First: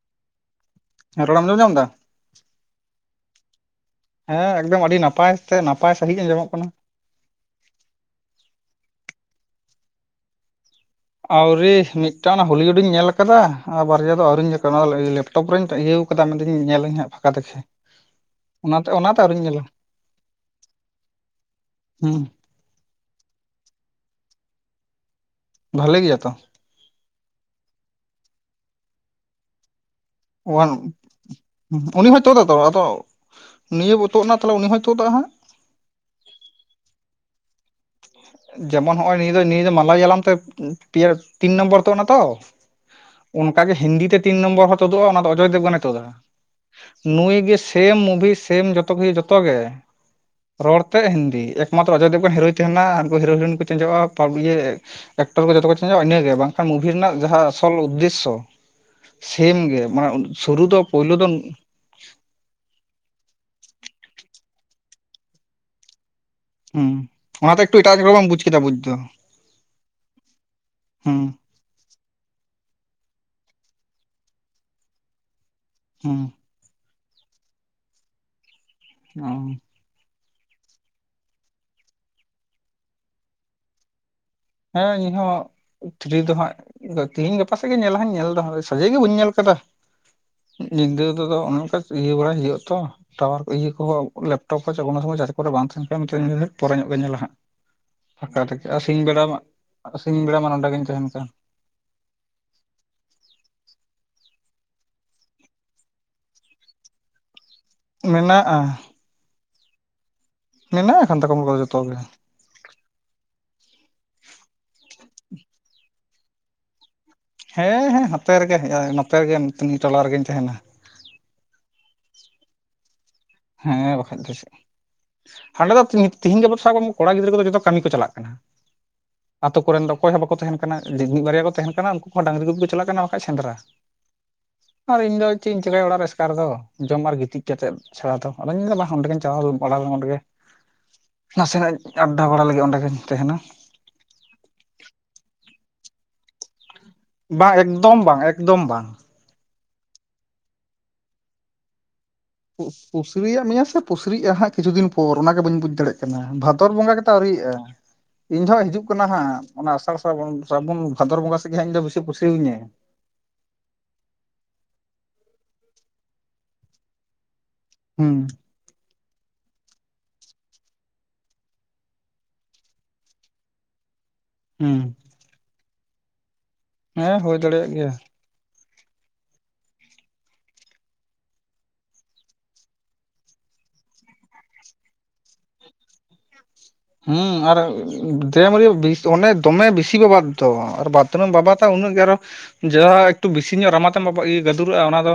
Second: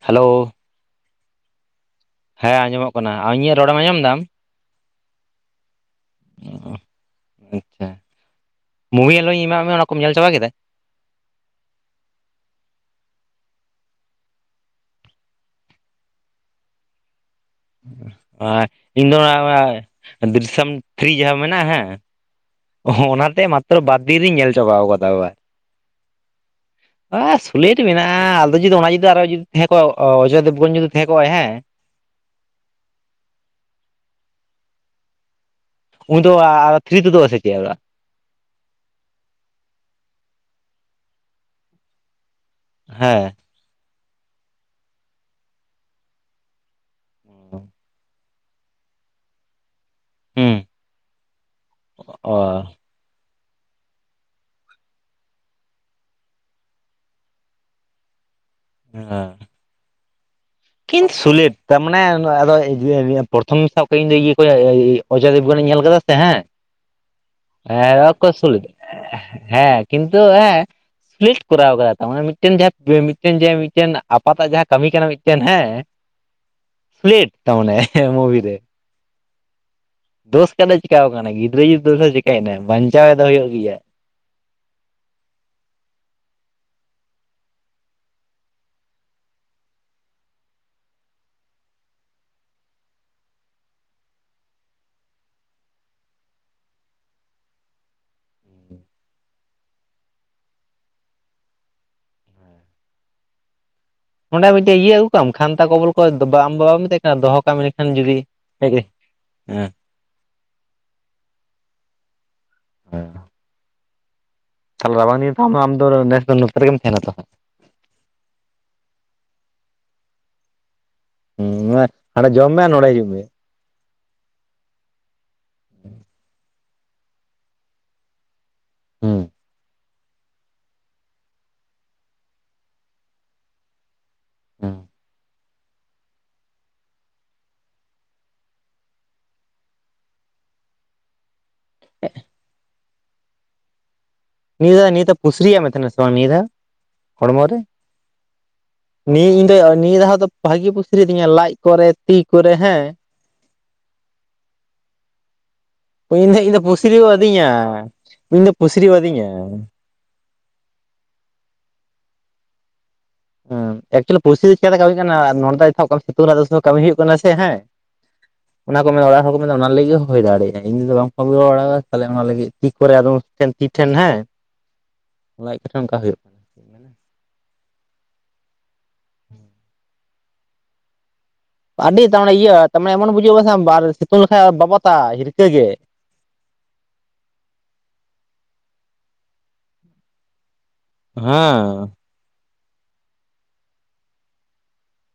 Hello ᱦᱮᱸ ᱨᱚᱲ ᱮᱢ ᱟᱡᱚᱢ ᱧᱟᱢ ᱮᱫᱟ ᱦᱮᱸ ᱟᱸᱡᱚᱢᱚᱜ ᱠᱟᱱᱟ ᱟ ᱤᱧᱟᱹᱜ ᱨᱚᱲᱮᱢ ᱟᱸᱡᱚᱢ ᱫᱟᱢ ᱦᱮᱸ ᱮᱠᱫᱚᱢ ᱟᱹᱰᱤ ᱱᱟᱯᱟᱭ ᱛᱮ ᱱᱟᱯᱟᱭ ᱥᱟᱺᱦᱤᱡ ᱟᱡᱚ ᱢᱚᱜ ᱠᱟᱱᱟ ᱟᱪᱪᱷᱟ ᱢᱩᱵᱷᱤ [unintelligible] ᱧᱮᱞᱮᱱᱞᱚ ᱤᱧ ᱮᱢᱟᱜ ᱢᱮ ᱚᱱᱟ ᱠᱩᱢ ᱧᱮᱞ ᱪᱟᱵᱟ ᱠᱮᱫᱟ ᱟᱣᱨᱤ ᱢᱤᱫᱴᱟᱝ ᱦᱚᱞᱤᱤᱭᱣᱩᱰᱤᱧ ᱧᱮᱞ ᱟᱠᱟᱫᱟ ᱟᱨ ᱵᱟᱨᱭᱟ ᱫᱚ ᱟᱹᱣᱨᱤᱧ ᱧᱮ ᱠᱟ ᱠᱚᱣᱟ ᱞᱮᱯ ᱴᱚᱯ ᱨᱮᱧ ᱤᱭᱟᱹ ᱟᱠᱟᱫᱟ ᱢᱮᱱᱮᱫᱤᱧ ᱧᱮᱞᱤᱧᱦᱟᱸᱜ ᱯᱷᱟᱸᱠᱟ ᱫᱮᱠᱷᱮ ᱟᱸ ᱤᱧ ᱫᱚ [unintelligible] ᱫᱤᱨᱥᱟᱢ ᱛᱷᱨᱤ ᱡᱟᱦᱟᱸ ᱢᱮᱱᱟᱜᱼᱟ ᱦᱮᱸ ᱦᱩᱸ ᱚᱽᱱᱟᱛᱮ ᱢᱟᱛᱨᱚ ᱵᱟᱨ ᱫᱤᱱ ᱨᱤᱧ ᱧᱮᱞ ᱪᱟᱵᱟᱣ ᱟᱠᱟᱫᱟ [unintelligible] ᱵᱷᱟᱞᱮ ᱜᱮᱭᱟ ᱛᱚ ᱟ ᱥᱩᱞᱮᱴ ᱢᱮᱱᱟᱜ-ᱟ ᱟᱫᱚ ᱡᱩᱫᱤ ᱚᱱᱟ ᱡᱩᱫᱤ ᱟᱨᱚ ᱡᱩᱫᱤ ᱛᱟᱦᱮ ᱠᱚᱜ-ᱟ ᱚᱣᱟᱱ ᱚᱡᱚᱭᱫᱮᱵᱜᱚᱱ ᱡᱩᱫᱤ ᱛᱟᱦᱮ ᱠᱚᱜ-ᱟ ᱦᱮᱸ ᱩᱱᱤ ᱦᱚᱭ ᱛᱩᱫᱟᱠᱚ ᱛᱚ ᱟᱫᱚ ᱱᱤᱭᱟᱹ ᱵᱚ ᱛᱩᱫ ᱮᱱᱟ ᱛᱟᱦᱚᱞᱮ ᱩᱱᱤ ᱦᱚᱭ ᱛᱩᱫᱟᱠᱚ ᱦᱟᱜ ᱩᱱ ᱫᱚ ᱟᱨ ᱛᱷᱨᱤ ᱛᱚᱫᱟᱜ ᱟᱥᱮ ᱪᱮᱫ ᱟᱨᱚ ᱡᱮᱢᱚᱱ ᱱᱚᱜ-ᱚᱭ ᱱᱤᱭᱟᱹ ᱱᱤᱭᱟᱹ ᱫᱚ ᱢᱟᱞᱟ ᱡᱟᱞᱟᱢ ᱛᱮ ᱯᱮᱭᱟ ᱛᱤᱱ ᱱᱚᱢᱵᱚᱨ ᱛᱚᱜ ᱱᱟᱛᱚ ᱦᱮ ᱚᱱᱠᱟᱟᱜᱮ ᱦᱤᱱᱫᱤ ᱛᱮ ᱛᱤᱱ ᱱᱚᱢᱵᱚᱨ ᱦᱚᱸ ᱛᱩᱫᱩᱜ-ᱟ ᱚᱱᱟ ᱫᱚ ᱚᱡᱚᱭ ᱫᱮᱵ ᱜᱚᱱᱮ ᱛᱩᱫᱟ ᱱᱩᱭ ᱜᱮ ᱥᱮᱢ ᱢᱩᱵᱷᱤ ᱥᱮᱢ ᱡᱚᱛᱚ ᱠᱚᱜᱮ ᱡᱚᱛᱚ ᱜᱮ ᱦᱩᱸ ᱨᱚᱲ ᱛᱮ ᱦᱤᱱᱫᱤ ᱮᱠᱢᱟᱛᱨᱚ ᱚᱡᱚᱭᱫᱮᱵᱽ ᱠᱷᱚᱱ ᱚ ᱦᱤᱨᱳᱭ ᱛᱟᱦᱮᱱᱟ ᱩᱱᱠᱩ ᱦᱤᱨᱳ ᱨᱤᱱ ᱠᱚ ᱪᱮᱸᱡᱚᱜ-ᱟ ᱯᱟᱜ ᱮᱠᱴᱚᱨ ᱠᱚ ᱡᱚᱛᱚ ᱠᱚ ᱪᱟᱞᱟᱜ-ᱟ ᱤᱱᱟᱹᱜᱮ ᱵᱟᱝᱠᱷᱟᱱ ᱢᱩᱵᱷᱤ ᱨᱮᱱᱟᱜ ᱡᱟᱦᱟᱸ ᱟᱥᱚᱞ ᱩᱫᱽᱫᱮᱥᱥᱚ [unintelligible] ᱯᱷᱮᱢ ᱜᱮ ᱢᱟᱱᱮ ᱥᱩᱨᱩ ᱫᱚ ᱠᱤᱱ ᱯᱳᱭᱞᱳ ᱫᱚ ᱥᱩᱞᱮᱴ ᱛᱟᱨᱢᱟᱱᱮ ᱟᱫᱚ ᱯᱨᱚᱛᱷᱚᱢ ᱥᱟᱵᱟᱜ ᱤᱧ ᱤᱭᱟᱹ ᱠᱚ ᱚᱡᱚᱭᱫᱮᱵ ᱜᱚᱱᱤᱧ ᱧᱮᱞ ᱟᱠᱟᱫᱟ ᱥᱮ ᱦᱮ ᱦᱩᱸ ᱚᱱᱟᱛᱮ ᱮᱠᱴᱩ ᱦᱮ ᱮᱴᱟᱜ ᱧᱚᱜ ᱨᱮᱠᱚ ᱵᱟᱢ ᱵᱩᱡ ᱠᱮᱫᱟ ᱥᱩᱞᱮᱴ ᱵᱩᱡ ᱫᱚ ᱦᱮ ᱠᱤᱱᱛᱩ ᱦᱮ ᱦᱩᱸ ᱥᱩᱞ ᱠᱚᱨᱟᱣ ᱠᱟᱫᱟ ᱛᱟᱱᱮ ᱢᱤᱫᱴᱮᱱ ᱡᱟᱦᱟᱸ ᱢᱤᱫᱴᱮᱱ ᱢᱤᱫᱴᱮᱱ ᱟᱯᱟᱛᱟᱜ ᱡᱟᱦᱟᱸ ᱠᱟᱹᱢᱤ ᱠᱟᱱᱟ ᱢᱤᱫᱴᱮᱱ ᱦᱮ ᱦᱮᱸ ᱥᱩᱞᱮᱴ ᱛᱟ ᱢᱟᱱᱮ ᱢᱩᱵᱷᱤ ᱨᱮ ᱚ ᱫᱳᱥ ᱠᱟᱛᱮ ᱪᱮᱤᱠᱣ ᱟᱠᱟᱱᱟᱭ ᱜᱤᱫᱽᱨᱟᱹ ᱡᱩᱫᱤ ᱫᱳᱥ ᱮ ᱪᱮᱠᱟᱹᱭᱮᱱᱟᱭ ᱵᱟᱧᱪᱟᱣ ᱮ ᱫᱚ ᱦᱩᱭᱩᱜ ᱜᱮᱭᱟ ᱦᱮ ᱤᱧ ᱦᱚ ᱛᱷᱨᱤ ᱫᱚ ᱦᱟᱜ ᱛᱤᱦᱤᱧ ᱜᱟᱯᱟ ᱥᱮᱫ ᱜᱮ ᱧᱮᱞᱟ ᱦᱟᱜ ᱧᱮᱞ ᱫᱚ ᱦᱟᱜ ᱥᱟᱡᱮ ᱜᱮ ᱵᱟᱹᱧ ᱧᱮᱞ ᱠᱟᱫᱟ ᱟᱠᱟᱫᱟ ᱧᱤᱫᱟᱹ ᱛᱮᱫᱚ ᱚᱱᱮ ᱚᱱᱠᱟ ᱤᱭᱟᱹ ᱵᱟᱲᱟᱭ ᱦᱩᱭᱩᱜ ᱟᱛᱚ ᱴᱟᱣᱟᱨ ᱠᱚ ᱤᱭᱟᱹ ᱠᱚᱦᱚ ᱞᱮᱯᱴᱚᱵ ᱠᱚ [unintelligible] ᱥᱚᱢᱚᱭ ᱪᱟᱨᱡ ᱠᱚᱨᱮ ᱵᱟᱝ ᱛᱟᱦᱮᱱ ᱠᱷᱟᱱᱮ ᱯᱚᱨᱮ ᱜᱮ ᱧᱮᱞᱮ ᱦᱟᱜ ᱯᱷᱟᱠᱟ ᱛᱮᱠᱮ ᱟᱨ ᱥᱤᱧ ᱵᱮᱲᱟ ᱢᱟ ᱥᱤᱝ ᱵᱮᱲᱟ ᱢᱟ ᱱᱚᱰᱮ ᱜᱤᱧ ᱛᱟᱦᱮᱱ ᱠᱟᱱ ᱚᱸᱰᱮ ᱢᱤᱫᱴᱮᱡ ᱤᱭᱟᱹ ᱟᱹᱜᱩ ᱠᱟᱢ ᱠᱷᱟᱱᱛᱟ ᱠᱚᱵᱚᱞ ᱠᱚ ᱵᱟ ᱟᱢ ᱵᱟᱢ ᱢᱮᱛᱟᱭ ᱠᱟᱱᱟ ᱫᱚᱦᱚ ᱠᱟᱜ-ᱟᱢ ᱟᱱ ᱡᱩᱫᱤ ᱢᱮᱱᱟᱜᱼᱟ ᱦᱮᱜ ᱦᱮ ᱢᱮᱱᱟᱜ-ᱟ ᱠᱟᱱᱛᱷᱟ ᱠᱚᱢᱵᱟᱞ ᱠᱚ ᱡᱚᱛᱚ ᱜᱮ [unintelligible] [unintelligible] ᱛᱟᱦᱮ ᱨᱟᱵᱟᱝ ᱱᱤᱛ ᱫᱚ ᱟᱢᱫᱚ ᱱᱮᱥ ᱫᱚ ᱱᱚᱛᱮ ᱨᱮᱜᱮᱢ ᱛᱟᱦᱮᱱᱟ ᱛᱚ ᱦᱮ ᱦᱮ ᱱᱚᱛᱮ ᱨᱮᱜᱮ ᱦᱮᱡ-ᱟ ᱱᱚᱛᱮ ᱨᱮᱜᱮ ᱛᱤᱭᱟ ᱴᱚᱞᱟ ᱨᱮᱜᱮᱧ ᱛᱟᱦᱮᱱᱟ ᱦᱩ ᱦᱟᱸᱰᱮ ᱡᱚᱢ ᱢᱮ ᱱᱚᱸᱰᱮ ᱦᱤᱡᱩᱜ ᱢᱮ ᱦᱮ ᱵᱟᱠᱷᱟᱱ ᱫᱚ ᱪᱮᱫ ᱟᱞᱮᱫᱚ ᱫᱚ ᱛᱤᱦᱤᱧ ᱜᱟᱯᱟ ᱥᱟᱵ ᱠᱚᱲᱟ ᱜᱤᱫᱽᱨᱟᱹ ᱫᱚ ᱡᱚᱛᱚ ᱠᱟᱹᱢᱤ ᱠᱚ ᱪᱟᱞᱟᱜ ᱠᱟᱱᱟ ᱦᱩᱸ ᱟᱛᱳ ᱠᱚᱨᱮᱱ ᱫᱚ ᱚᱠᱚᱭ ᱦᱚ ᱵᱟᱠᱚ ᱛᱟᱦᱮᱱ ᱠᱟᱱᱟ ᱢᱤᱫ ᱵᱟᱨᱭᱟ ᱠᱚ ᱛᱟᱦᱮᱱ ᱠᱟᱱᱟ ᱩᱱᱠᱩ ᱦᱚ ᱰᱟᱝᱨᱤ ᱠᱚᱜᱮ ᱠᱚ ᱪᱟᱞᱟᱜ ᱠᱟᱱᱟ ᱵᱟᱠᱷᱟᱡ ᱥᱮᱸᱫᱽᱨᱟ ᱦᱩᱸ ᱟᱨ ᱤᱧᱫᱚ ᱪᱮᱫ ᱤᱧ ᱪᱤᱠᱟᱹᱭᱟ ᱚᱲᱟᱜ ᱨᱮ ᱮᱥᱠᱟᱨ ᱨᱮᱫᱚ ᱡᱚᱢ ᱟᱨ ᱜᱤᱛᱤᱡ ᱠᱟᱛᱮᱫ ᱪᱷᱟᱲᱟ ᱫᱚ ᱚᱫᱚᱧ ᱢᱮᱱᱫᱟ ᱵᱟᱝ ᱚᱰᱮᱜᱤᱧ ᱪᱟᱞᱟᱣ ᱵᱟᱲᱟ ᱞᱮ ᱚᱸᱰᱮ ᱜᱮ ᱱᱟᱥᱮᱱᱟᱜ ᱟᱰᱰᱟ ᱵᱟᱲᱟ ᱞᱟᱹᱜᱤᱫ ᱚᱸᱰᱮᱜᱤᱧ ᱛᱟᱦᱮᱱᱟ᱾ ᱱᱤᱭᱟᱹ ᱫᱷᱟᱣ ᱫᱚ ᱯᱩᱥᱨᱤᱭᱟ ᱢᱮ ᱛᱟᱦᱮᱱᱟ ᱵᱟᱝ ᱱᱤᱭᱟᱹ ᱫᱷᱟᱣ ᱦᱚᱲᱢᱚ ᱨᱮ ᱵᱟᱝ ᱮᱠᱫᱚᱢ ᱵᱟᱝ ᱮᱠᱫᱚᱢ ᱵᱟᱝ ᱱᱤᱭᱟᱹ ᱤᱧ ᱫᱚ ᱱᱤᱭᱟᱹ ᱫᱷᱟᱣ ᱫᱚ ᱵᱷᱟᱜᱤ ᱯᱩᱥᱤᱨᱤᱫᱤᱧᱟ ᱞᱟᱡ ᱠᱚᱨᱮ ᱛᱤ ᱠᱚᱨᱮ ᱦᱮᱸ ᱯᱩᱥᱤᱨᱤᱭᱟᱜ ᱢᱮᱭᱟ ᱥᱮ ᱯᱩᱥᱤᱨᱤᱭᱟᱜ ᱦᱟᱜ ᱠᱤᱪᱷᱩ ᱫᱤᱱ ᱯᱚᱨ ᱚᱱᱟ ᱜᱮ ᱵᱟᱹᱧ ᱵᱩᱡᱽ ᱫᱟᱲᱮ ᱤᱧ ᱫᱚ ᱤᱧ ᱫᱚ ᱵᱷᱟᱫᱚᱨ ᱵᱚᱸᱜᱟ ᱯᱩᱥᱨᱤᱣ ᱜᱮᱛᱚ ᱟᱹᱣᱨᱤᱭᱮᱫ-ᱟ ᱟᱹᱫᱤᱧᱟ ᱤᱧ ᱫᱚ ᱦᱚ ᱦᱤᱡᱩᱜ ᱯᱩᱥᱨᱤᱣ ᱠᱟᱱᱟ ᱦᱟᱜ ᱟᱹᱫᱤᱧᱟ ᱚᱱᱟ ᱟᱥᱟᱲ ᱥᱟᱵᱚᱱ ᱵᱷᱟᱫᱚᱨ ᱵᱚᱸᱜᱟ ᱥᱮᱫ ᱜᱮ ᱤᱧ ᱫᱚ ᱵᱮᱥᱤ ᱠ ᱯᱩᱥᱨᱤᱧᱟᱹ ᱦᱩ ᱮᱠᱪᱩᱭ ᱯᱩᱥᱨᱤ ᱪᱤᱠᱟᱛᱮ ᱠᱟᱹᱢᱤ ᱠᱟᱱᱟ ᱱᱚᱰᱮ ᱫᱚ ᱮ ᱥᱤᱛᱩᱝ ᱨᱮᱱᱟᱜ ᱫᱚ ᱠᱟᱹᱢᱤ ᱦᱩᱭᱩᱜ ᱠᱟᱱᱟ ᱥᱮ ᱦᱮ ᱦᱩ ᱚᱱᱟ ᱠᱚ ᱢᱮᱱᱫᱟ ᱚᱲᱟᱜ ᱦᱚᱲ ᱠᱚ ᱢᱮᱱᱫᱟ ᱚᱱᱟ ᱞᱟᱹᱜᱤᱫ ᱦᱳᱭ ᱫᱟᱲᱮᱭᱟᱜᱼᱟ᱾ [unintelligible] ᱵᱟᱝᱠᱚ ᱟᱜᱩ ᱵᱟᱲᱟᱣ ᱠᱟᱫᱟ ᱛᱟᱦᱚᱞᱮ ᱚᱱᱟ ᱞᱟᱹᱜᱤᱫ ᱛᱤ ᱠᱚᱨᱮ ᱟᱫᱚᱢ ᱮᱱ ᱛᱤ ᱴᱷᱮᱱ ᱦᱮᱸ ᱦᱩᱸ᱾ ᱞᱟᱡᱽ ᱠᱟᱴᱟ ᱚᱝᱠᱟ ᱦᱳᱭᱳᱜ ᱦᱮᱸ ᱦᱳᱭ ᱫᱟᱲᱮᱭᱟᱜ ᱜᱮᱭᱟ᱾ ᱟᱹᱰᱤ ᱛᱟᱨᱢᱥᱱᱮ ᱤᱭᱟ ᱛᱟᱨᱢᱟᱱᱮ ᱮᱢᱚᱱ ᱵᱩᱡᱩᱜᱼᱟ ᱥᱮ ᱥᱤᱛᱩᱝ ᱞᱮᱠᱷᱟᱱᱡ ᱵᱟᱵᱟᱛᱟᱭ ᱦᱤᱨᱠᱟᱹ ᱜᱮ᱾ ᱦᱩᱸ ᱟᱨ ᱫᱮᱢᱟᱹᱨᱭᱟᱹ ᱚᱸᱰᱮ ᱫᱚᱢᱮ ᱵᱮᱥᱤ ᱵᱟᱵᱟᱛ ᱾ ᱛᱚ ᱵᱟᱵᱟᱛᱟ ᱩᱱᱟᱹᱜ ᱦᱮᱸ ᱜᱮ ᱟᱨᱚ ᱡᱟᱦᱟᱸ ᱮᱠᱴᱩ ᱵᱮᱥᱤ ᱧᱚᱜ ᱨᱟᱢᱟ ᱛᱮᱢ ᱵᱟ ᱜᱟᱹᱫᱩᱨᱚᱜᱼᱟ ᱚᱱᱟ ᱫᱚ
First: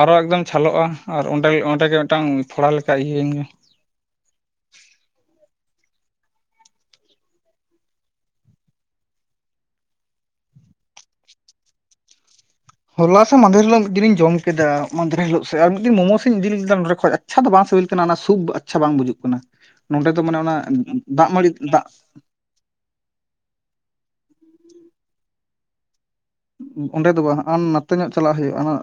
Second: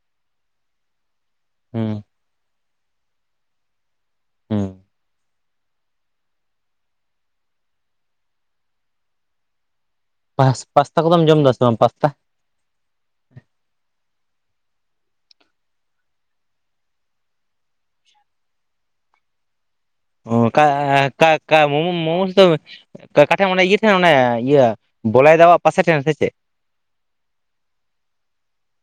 ᱟᱨᱚ ᱮᱠᱫᱚᱢ ᱪᱷᱟᱞᱚᱜᱼᱟ᱾ ᱟᱨ ᱚᱸᱰᱮ ᱚᱸᱰᱮᱜᱮ ᱦᱩᱸ ᱢᱤᱫᱴᱟᱝ ᱯᱷᱚᱲᱟ ᱞᱮᱠᱟ ᱤᱭᱟᱹᱭᱮᱱ ᱜᱮ. ᱾ ᱦᱩ ᱯᱟᱥᱛᱟ ᱠᱚᱫᱚᱢ ᱡᱚᱢ ᱮᱫᱟ ᱥᱮ ᱵᱟᱝ ᱯᱟᱥᱛᱟ ᱦᱚᱞᱟ ᱥᱮ ᱢᱟᱸᱫᱷᱮᱨ ᱦᱤᱞᱳᱜ ᱢᱤᱫ ᱫᱤᱱᱤᱧ ᱡᱚᱢ ᱠᱮᱫᱟ᱾ ᱢᱟᱸᱫᱷᱮᱨ ᱦᱤᱞᱳᱜ ᱥᱮᱡ ᱟᱨ ᱢᱤᱫ ᱫᱤᱱ ᱢᱳᱢᱳᱥ ᱤᱧ ᱤᱫᱤ ᱞᱮᱫᱟ ᱱᱚᱸᱰᱮ ᱠᱷᱚᱡ᱾ ᱟᱪᱪᱷᱟ ᱫᱚ ᱵᱟᱝ ᱥᱤᱵᱤᱞ ᱠᱟᱱᱟ᱾ ᱚᱱᱟ ᱥᱩᱯ ᱟᱪᱪᱷᱟ ᱵᱟᱝ ᱵᱩᱡᱩᱜ ᱠᱟᱱᱟ᱾ ᱱᱚᱸᱰᱮ ᱫᱚ ᱢᱟᱱᱮ ᱚᱱᱟ ᱚᱝᱠᱟ ᱫᱟᱜ ᱢᱟᱹᱲᱤ ᱠᱟ-ᱠᱟ ᱫᱟᱜ ᱢᱳ-ᱢᱳᱢᱳᱥ ᱫᱚ ᱠᱟᱴᱷᱮᱱ ᱚᱱ ᱤᱭᱟᱹ ᱴᱷᱮᱱ ᱚᱱᱮ ᱤᱭᱟᱹ ᱵᱚᱞᱟᱭ ᱫᱟ ᱣᱟᱜ ᱯᱟᱥᱮ ᱴᱷᱮᱱ ᱥᱮ ᱪᱮᱫ? ᱚᱸᱰᱮ ᱫᱚ ᱵᱟᱝ᱾ ᱦᱟᱜᱼᱟ ᱱᱟᱛᱮ ᱧᱚᱜ ᱪᱟᱞᱟᱜ ᱦᱩᱭᱩᱜᱼᱟ᱾